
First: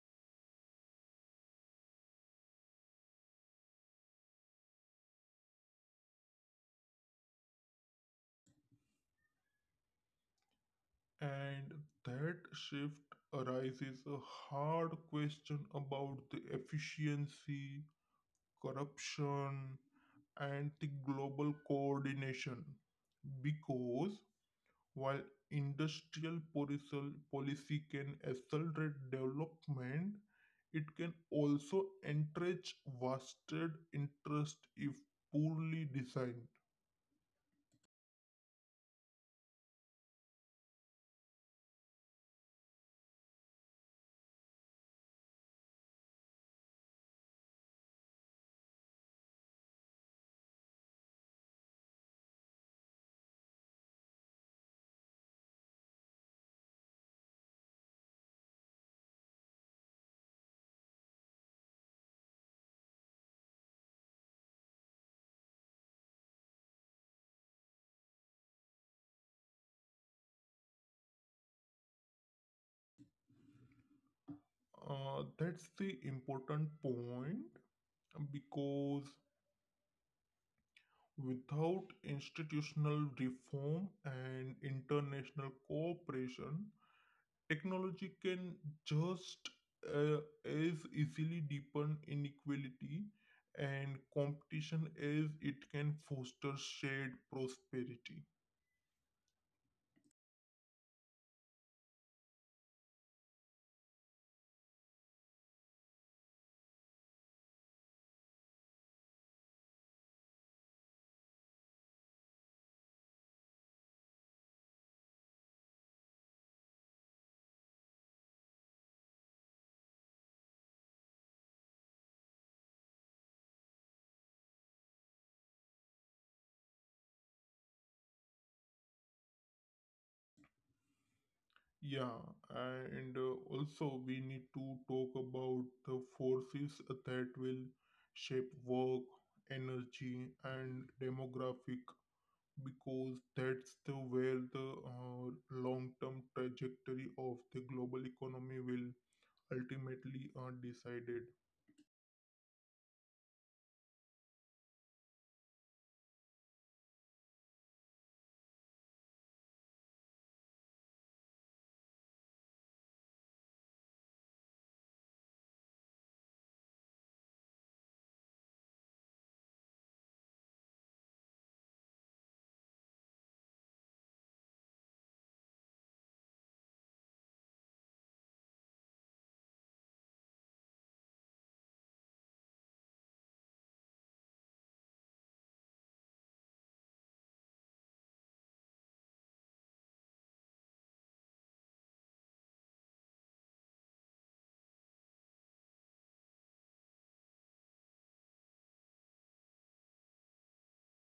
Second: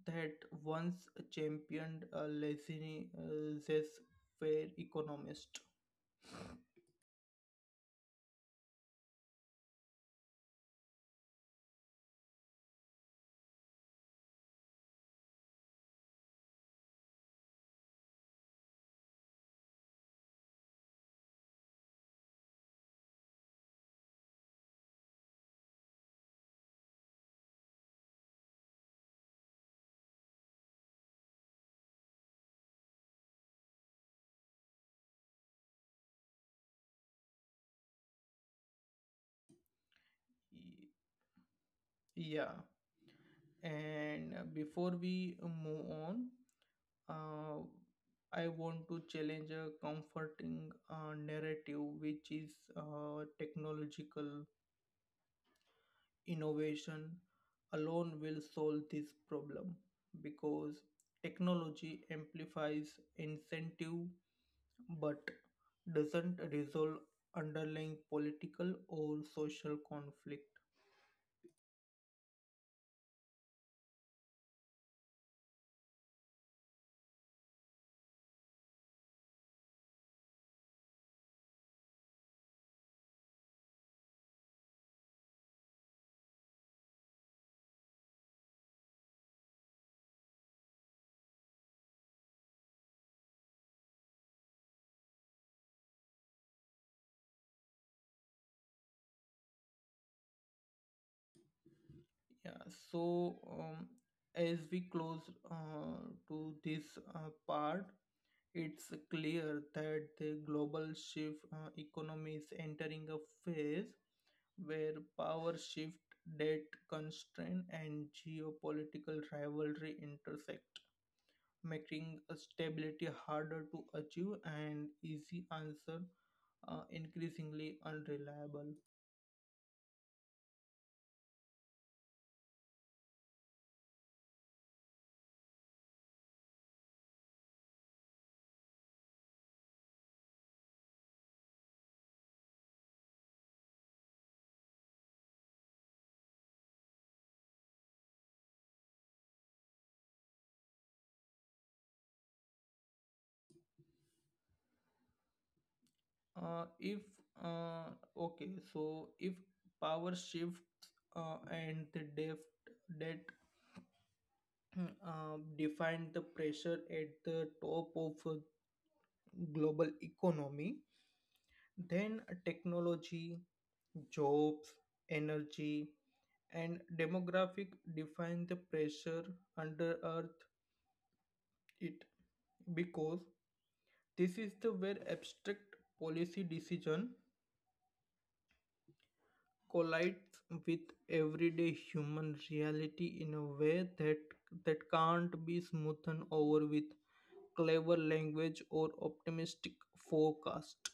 that once championed a laissez-faire economist.
And that shift arises a hard question about the efficiency, corruption, and the global coordination because while industrial policy can accelerate development, it can also encourage vested interest if poorly designed.
Y- Yeah, and before we move on, uh, I want to challenge a comforting narrative, which is technological innovation alone will solve this problem, because technology amplifies incentive but doesn't resolve underlying political or social conflict.
That's the important point because without institutional reform and international cooperation, technology can just uh, as easily deepen inequality and competition as it can foster shared prosperity.
Yeah, so as we close uh, to this part, it's clear that the global shift economy is entering a phase where power shift, debt constraint, and geopolitical rivalry intersect, making stability harder to achieve and easy answer increasingly unreliable.
Yeah, and also we need to talk about the forces that will shape work, energy, and demographic because that's the where the long-term trajectory of the global economy will ultimately are decided.
If uh, okay, so if power shifts and the depth that define the pressure at the top of global economy, then technology, jobs, energy, and demographic define the pressure under Earth. It, because this is the where abstract policy decision collides with everyday human reality in a way that can't be smoothed over with clever language or optimistic forecast.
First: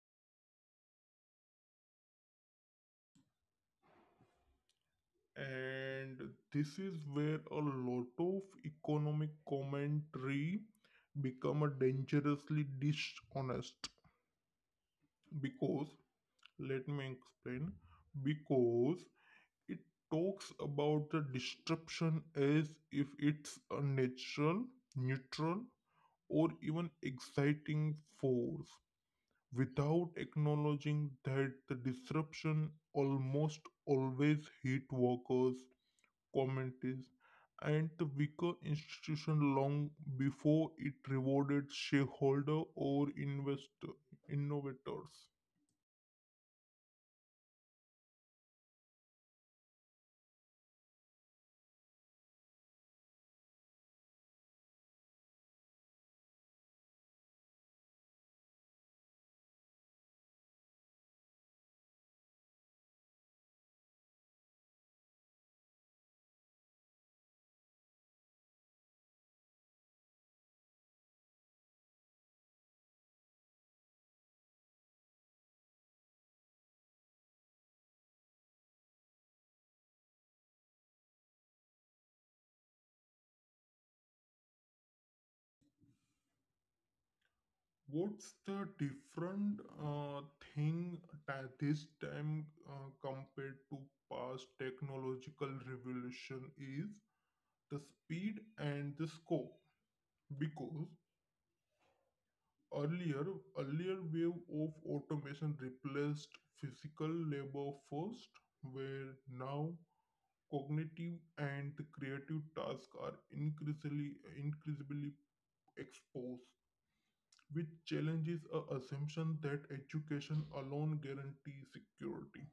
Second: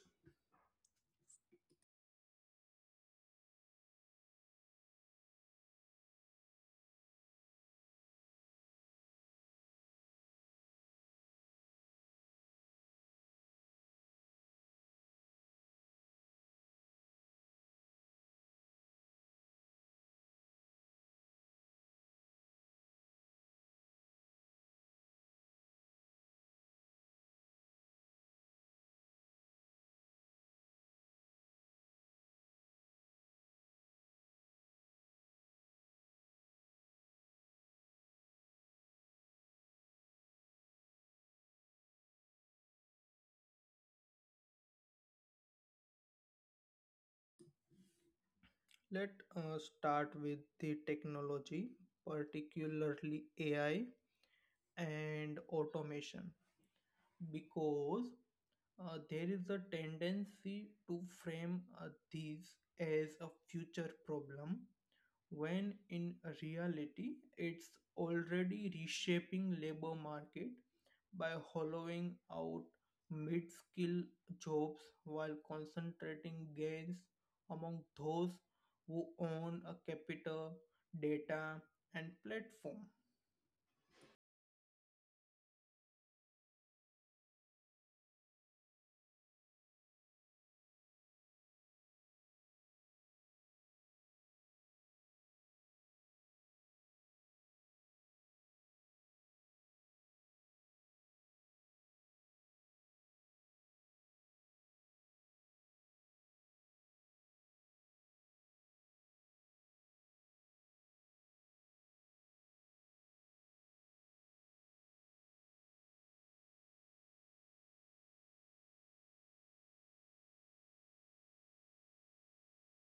And this is where a lot of economic commentary become a dangerously dishonest because let me explain, because it talks about the disruption as if it's a natural, neutral, or even exciting force without acknowledging that the disruption almost always hit workers, communities, and the weaker institution long before it rewarded shareholder or investor innovators.
Let us start with the technology, particularly AI and automation, because there is a tendency to frame these as a future problem when in reality it's already reshaping labor market by hollowing out mid-skill jobs while concentrating gains among those who own a capital, data, and platform.
What's the different thing that this time compared to past technological revolution is the speed and the scope. Because earlier, earlier wave of automation replaced physical labor first, where now cognitive and creative tasks are increasingly exposed, which challenges a assumption that education alone guarantees security.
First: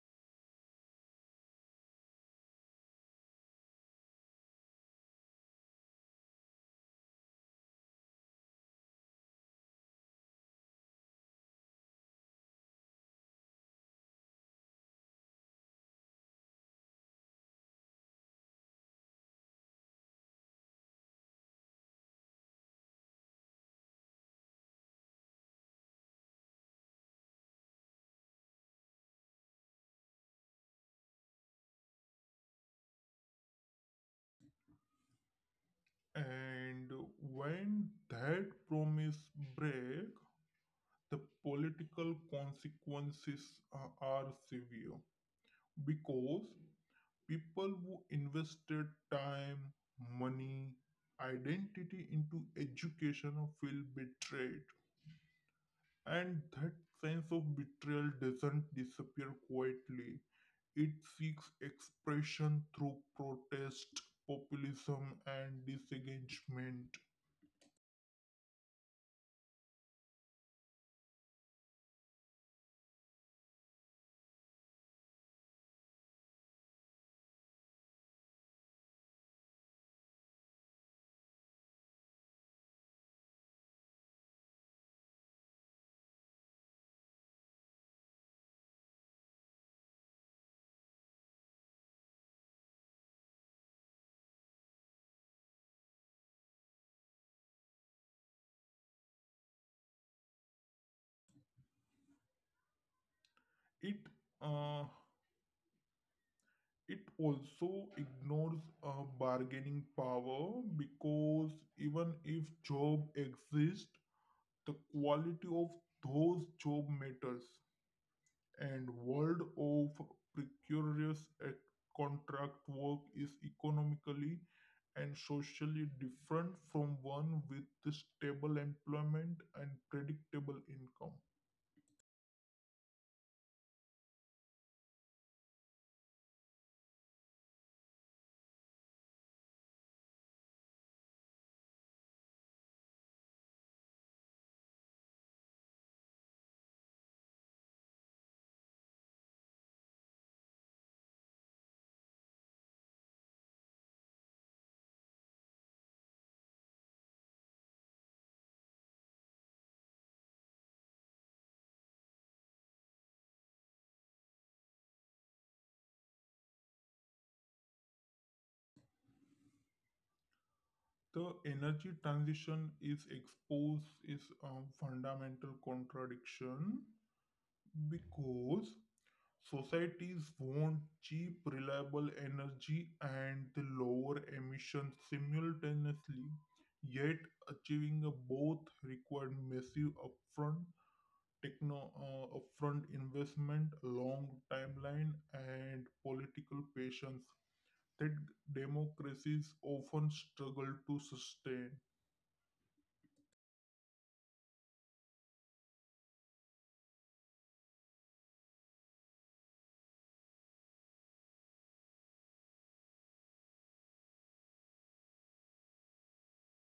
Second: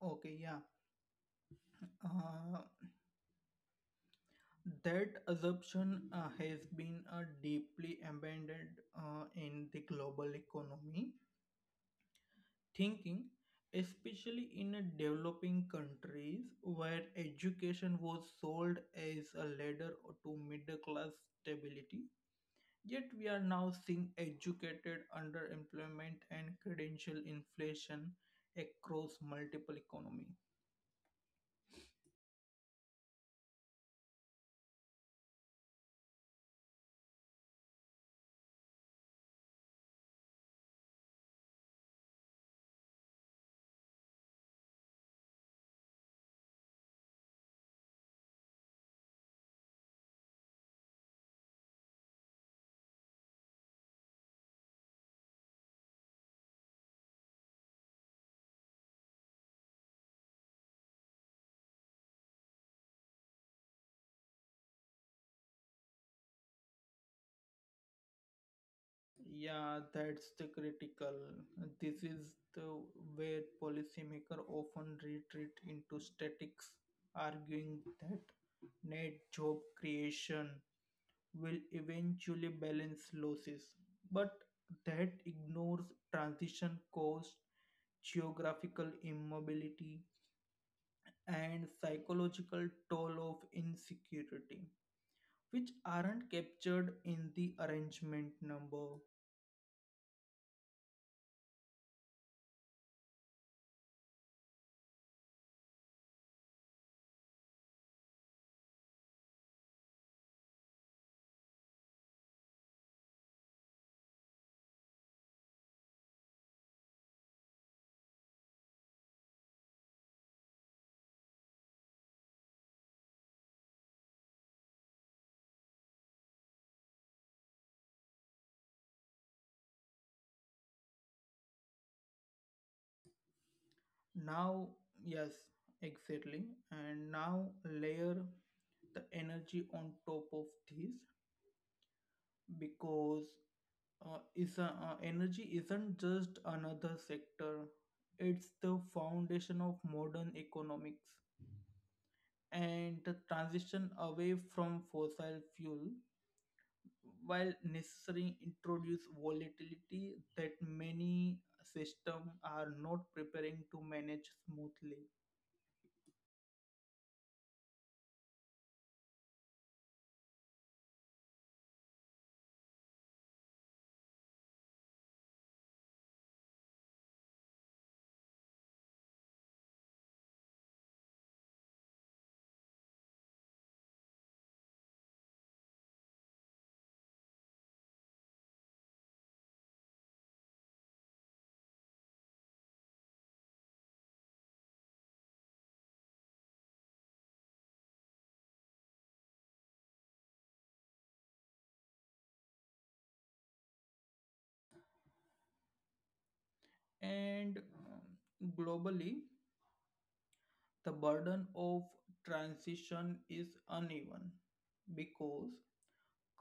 Okay, yeah. Uh, That assumption has been deeply embedded in the global economy thinking, especially in developing countries where education was sold as a ladder to middle class stability. Yet we are now seeing educated underemployment and credential inflation across multiple economies.
And when that promise break, the political consequences are severe because people who invested time, money, identity into education feel betrayed. And that sense of betrayal doesn't disappear quietly. It seeks expression through protest, populism, and disengagement.
Yeah, that's the critical. This is the where policymakers often retreat into statics, arguing that net job creation will eventually balance losses. But that ignores transition costs, geographical immobility, and psychological toll of insecurity, which aren't captured in the arrangement number.
It uh, it also ignores bargaining power because even if job exists, the quality of those job matters. And world of precarious contract work is economically and socially different from one with the stable employment and predictable income.
Now, yes, exactly. And now layer the energy on top of this, because energy isn't just another sector. It's the foundation of modern economics, and the transition away from fossil fuel, while necessary, introduce volatility that many systems are not preparing to manage smoothly.
The energy transition is exposed is a fundamental contradiction because societies want cheap, reliable energy and the lower emissions simultaneously, yet achieving a both required massive upfront investment, long timeline, and political patience that democracies often struggle to sustain.
And globally, the burden of transition is uneven, because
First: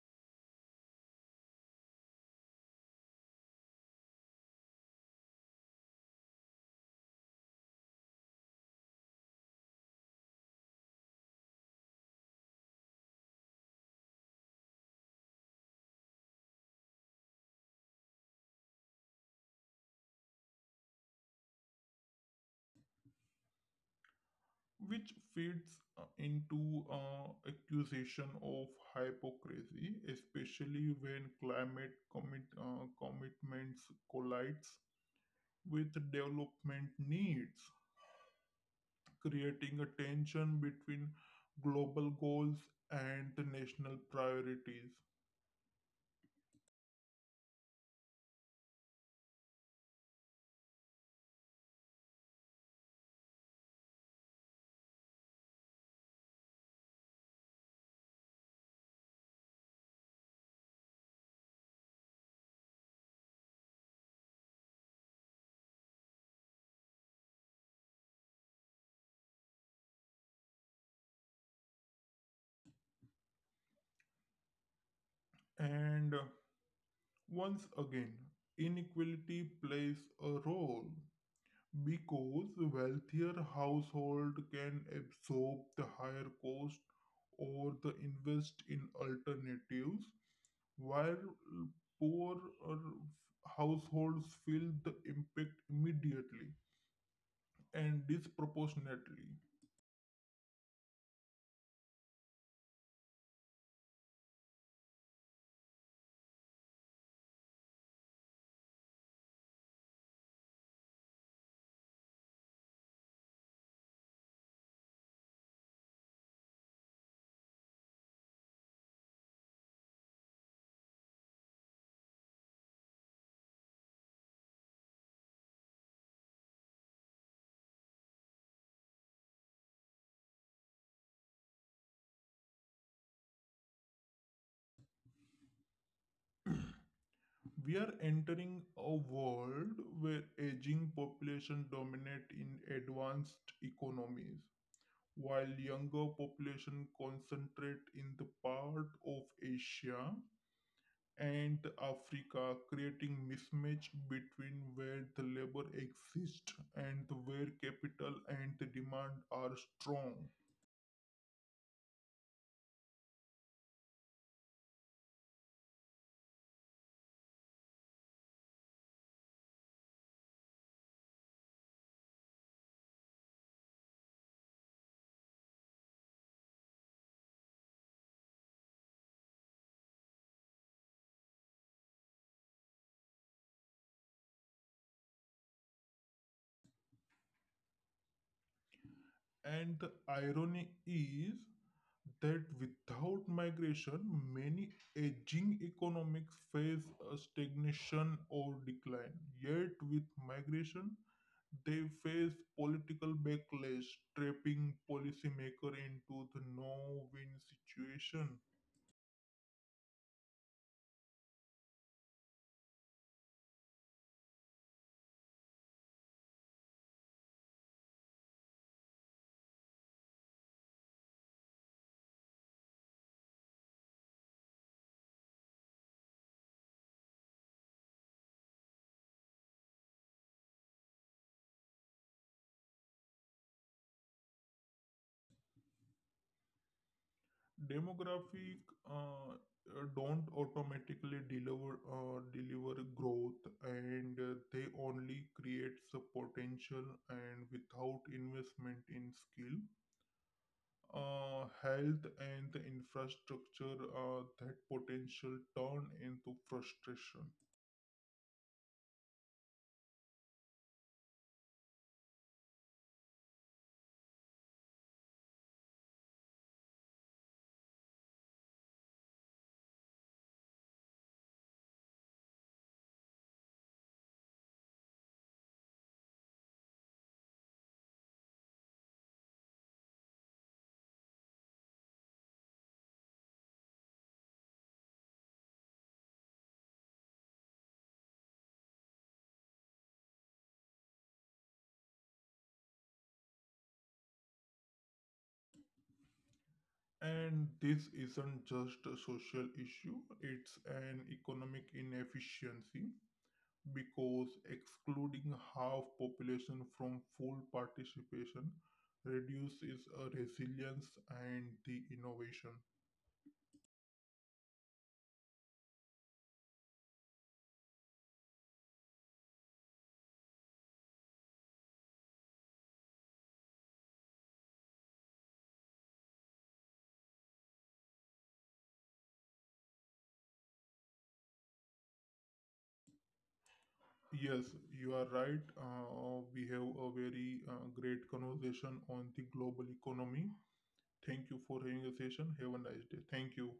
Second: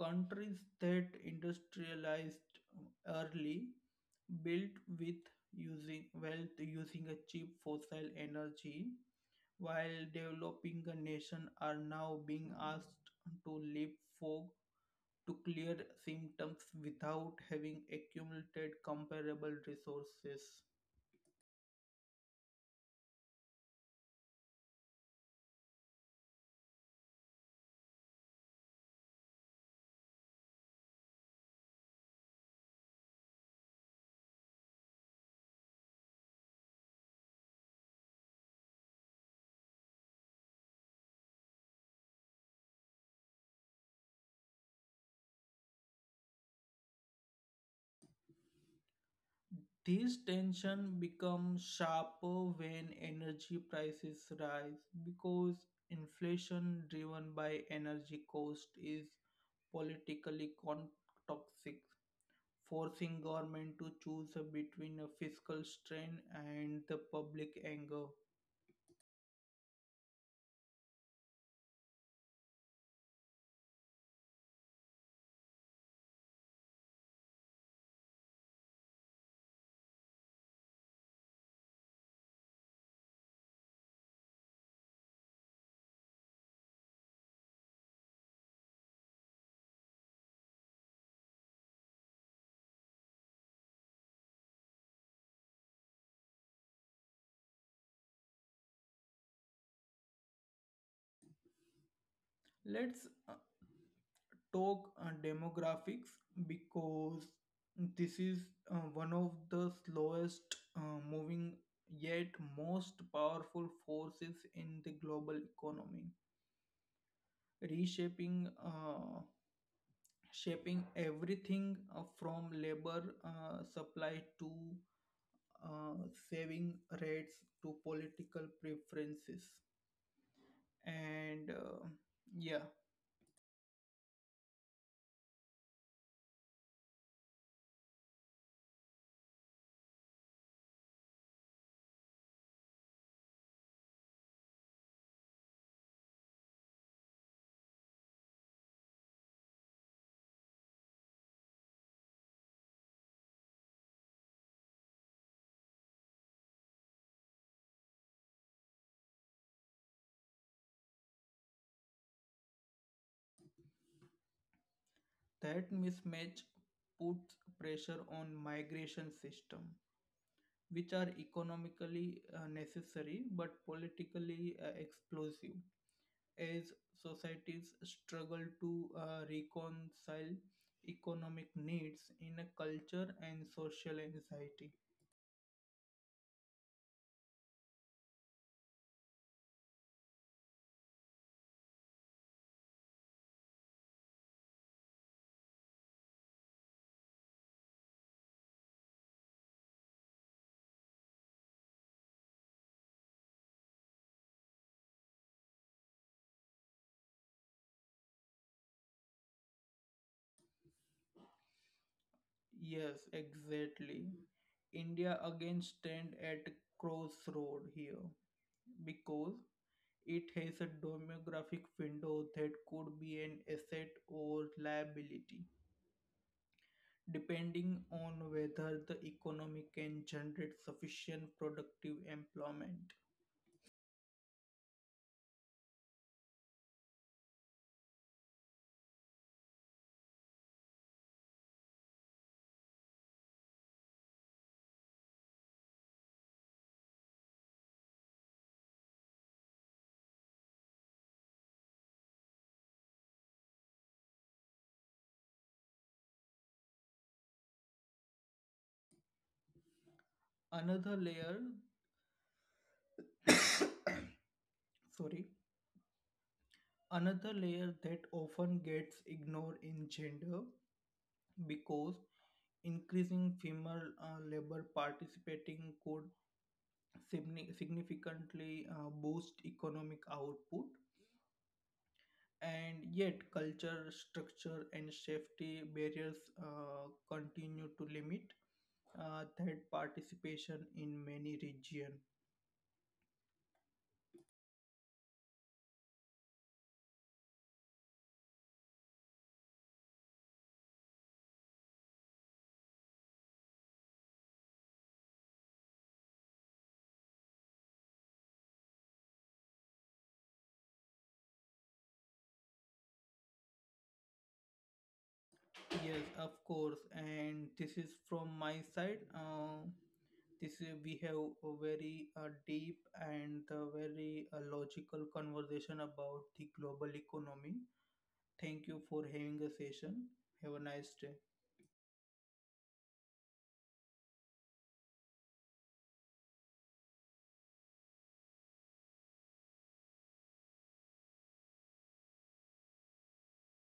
countries that industrialized early built with using wealth using a cheap fossil energy, while developing nations are now being asked to leapfrog to clear symptoms without having accumulated comparable resources.
Which feeds into accusation of hypocrisy, especially when commitments collides with development needs, creating a tension between global goals and the national priorities.
This tension becomes sharper when energy prices rise, because inflation driven by energy cost is politically toxic, forcing government to choose between a fiscal strain and the public anger.
And once again, inequality plays a role. Because wealthier household can absorb the higher cost or the invest in alternatives, while poor uh, households feel the impact immediately and disproportionately.
Let's talk demographics, because this is one of the slowest moving yet most powerful forces in the global economy, reshaping shaping everything from labor supply to uh, saving rates to political preferences and yeah,
We are entering a world where aging population dominate in advanced economies, while younger population concentrate in the part of Asia and Africa, creating mismatch between where the labor exists and where capital and demand are strong.
that mismatch puts pressure on migration system, which are economically necessary but politically explosive, as societies struggle to reconcile economic needs in a culture and social anxiety.
And the irony is that without migration, many aging economics face a stagnation or decline. Yet with migration, they face political backlash, trapping policymakers into the no-win situation.
Yes, exactly. India again stand at crossroad here, because it has a demographic window that could be an asset or liability depending on whether the economy can generate sufficient productive employment.
Demographic don't automatically deliver growth, and they only creates a potential, and without investment in skill, health and the infrastructure, that potential turn into frustration.
Another layer, sorry, another layer that often gets ignored in gender, because increasing female labor participating could significantly boost economic output, and yet culture, structure, and safety barriers continue to limit that participation in many regions.
And this isn't just a social issue, it's an economic inefficiency because excluding half population from full participation reduces resilience and the innovation.
Yes, of course, and this is from my side. This we have a very deep and very logical conversation about the global economy. Thank you for having a session. Have a nice day.
Yes, you are right, we have a very great conversation on the global economy. Thank you for having a session. Have a nice day. Thank you.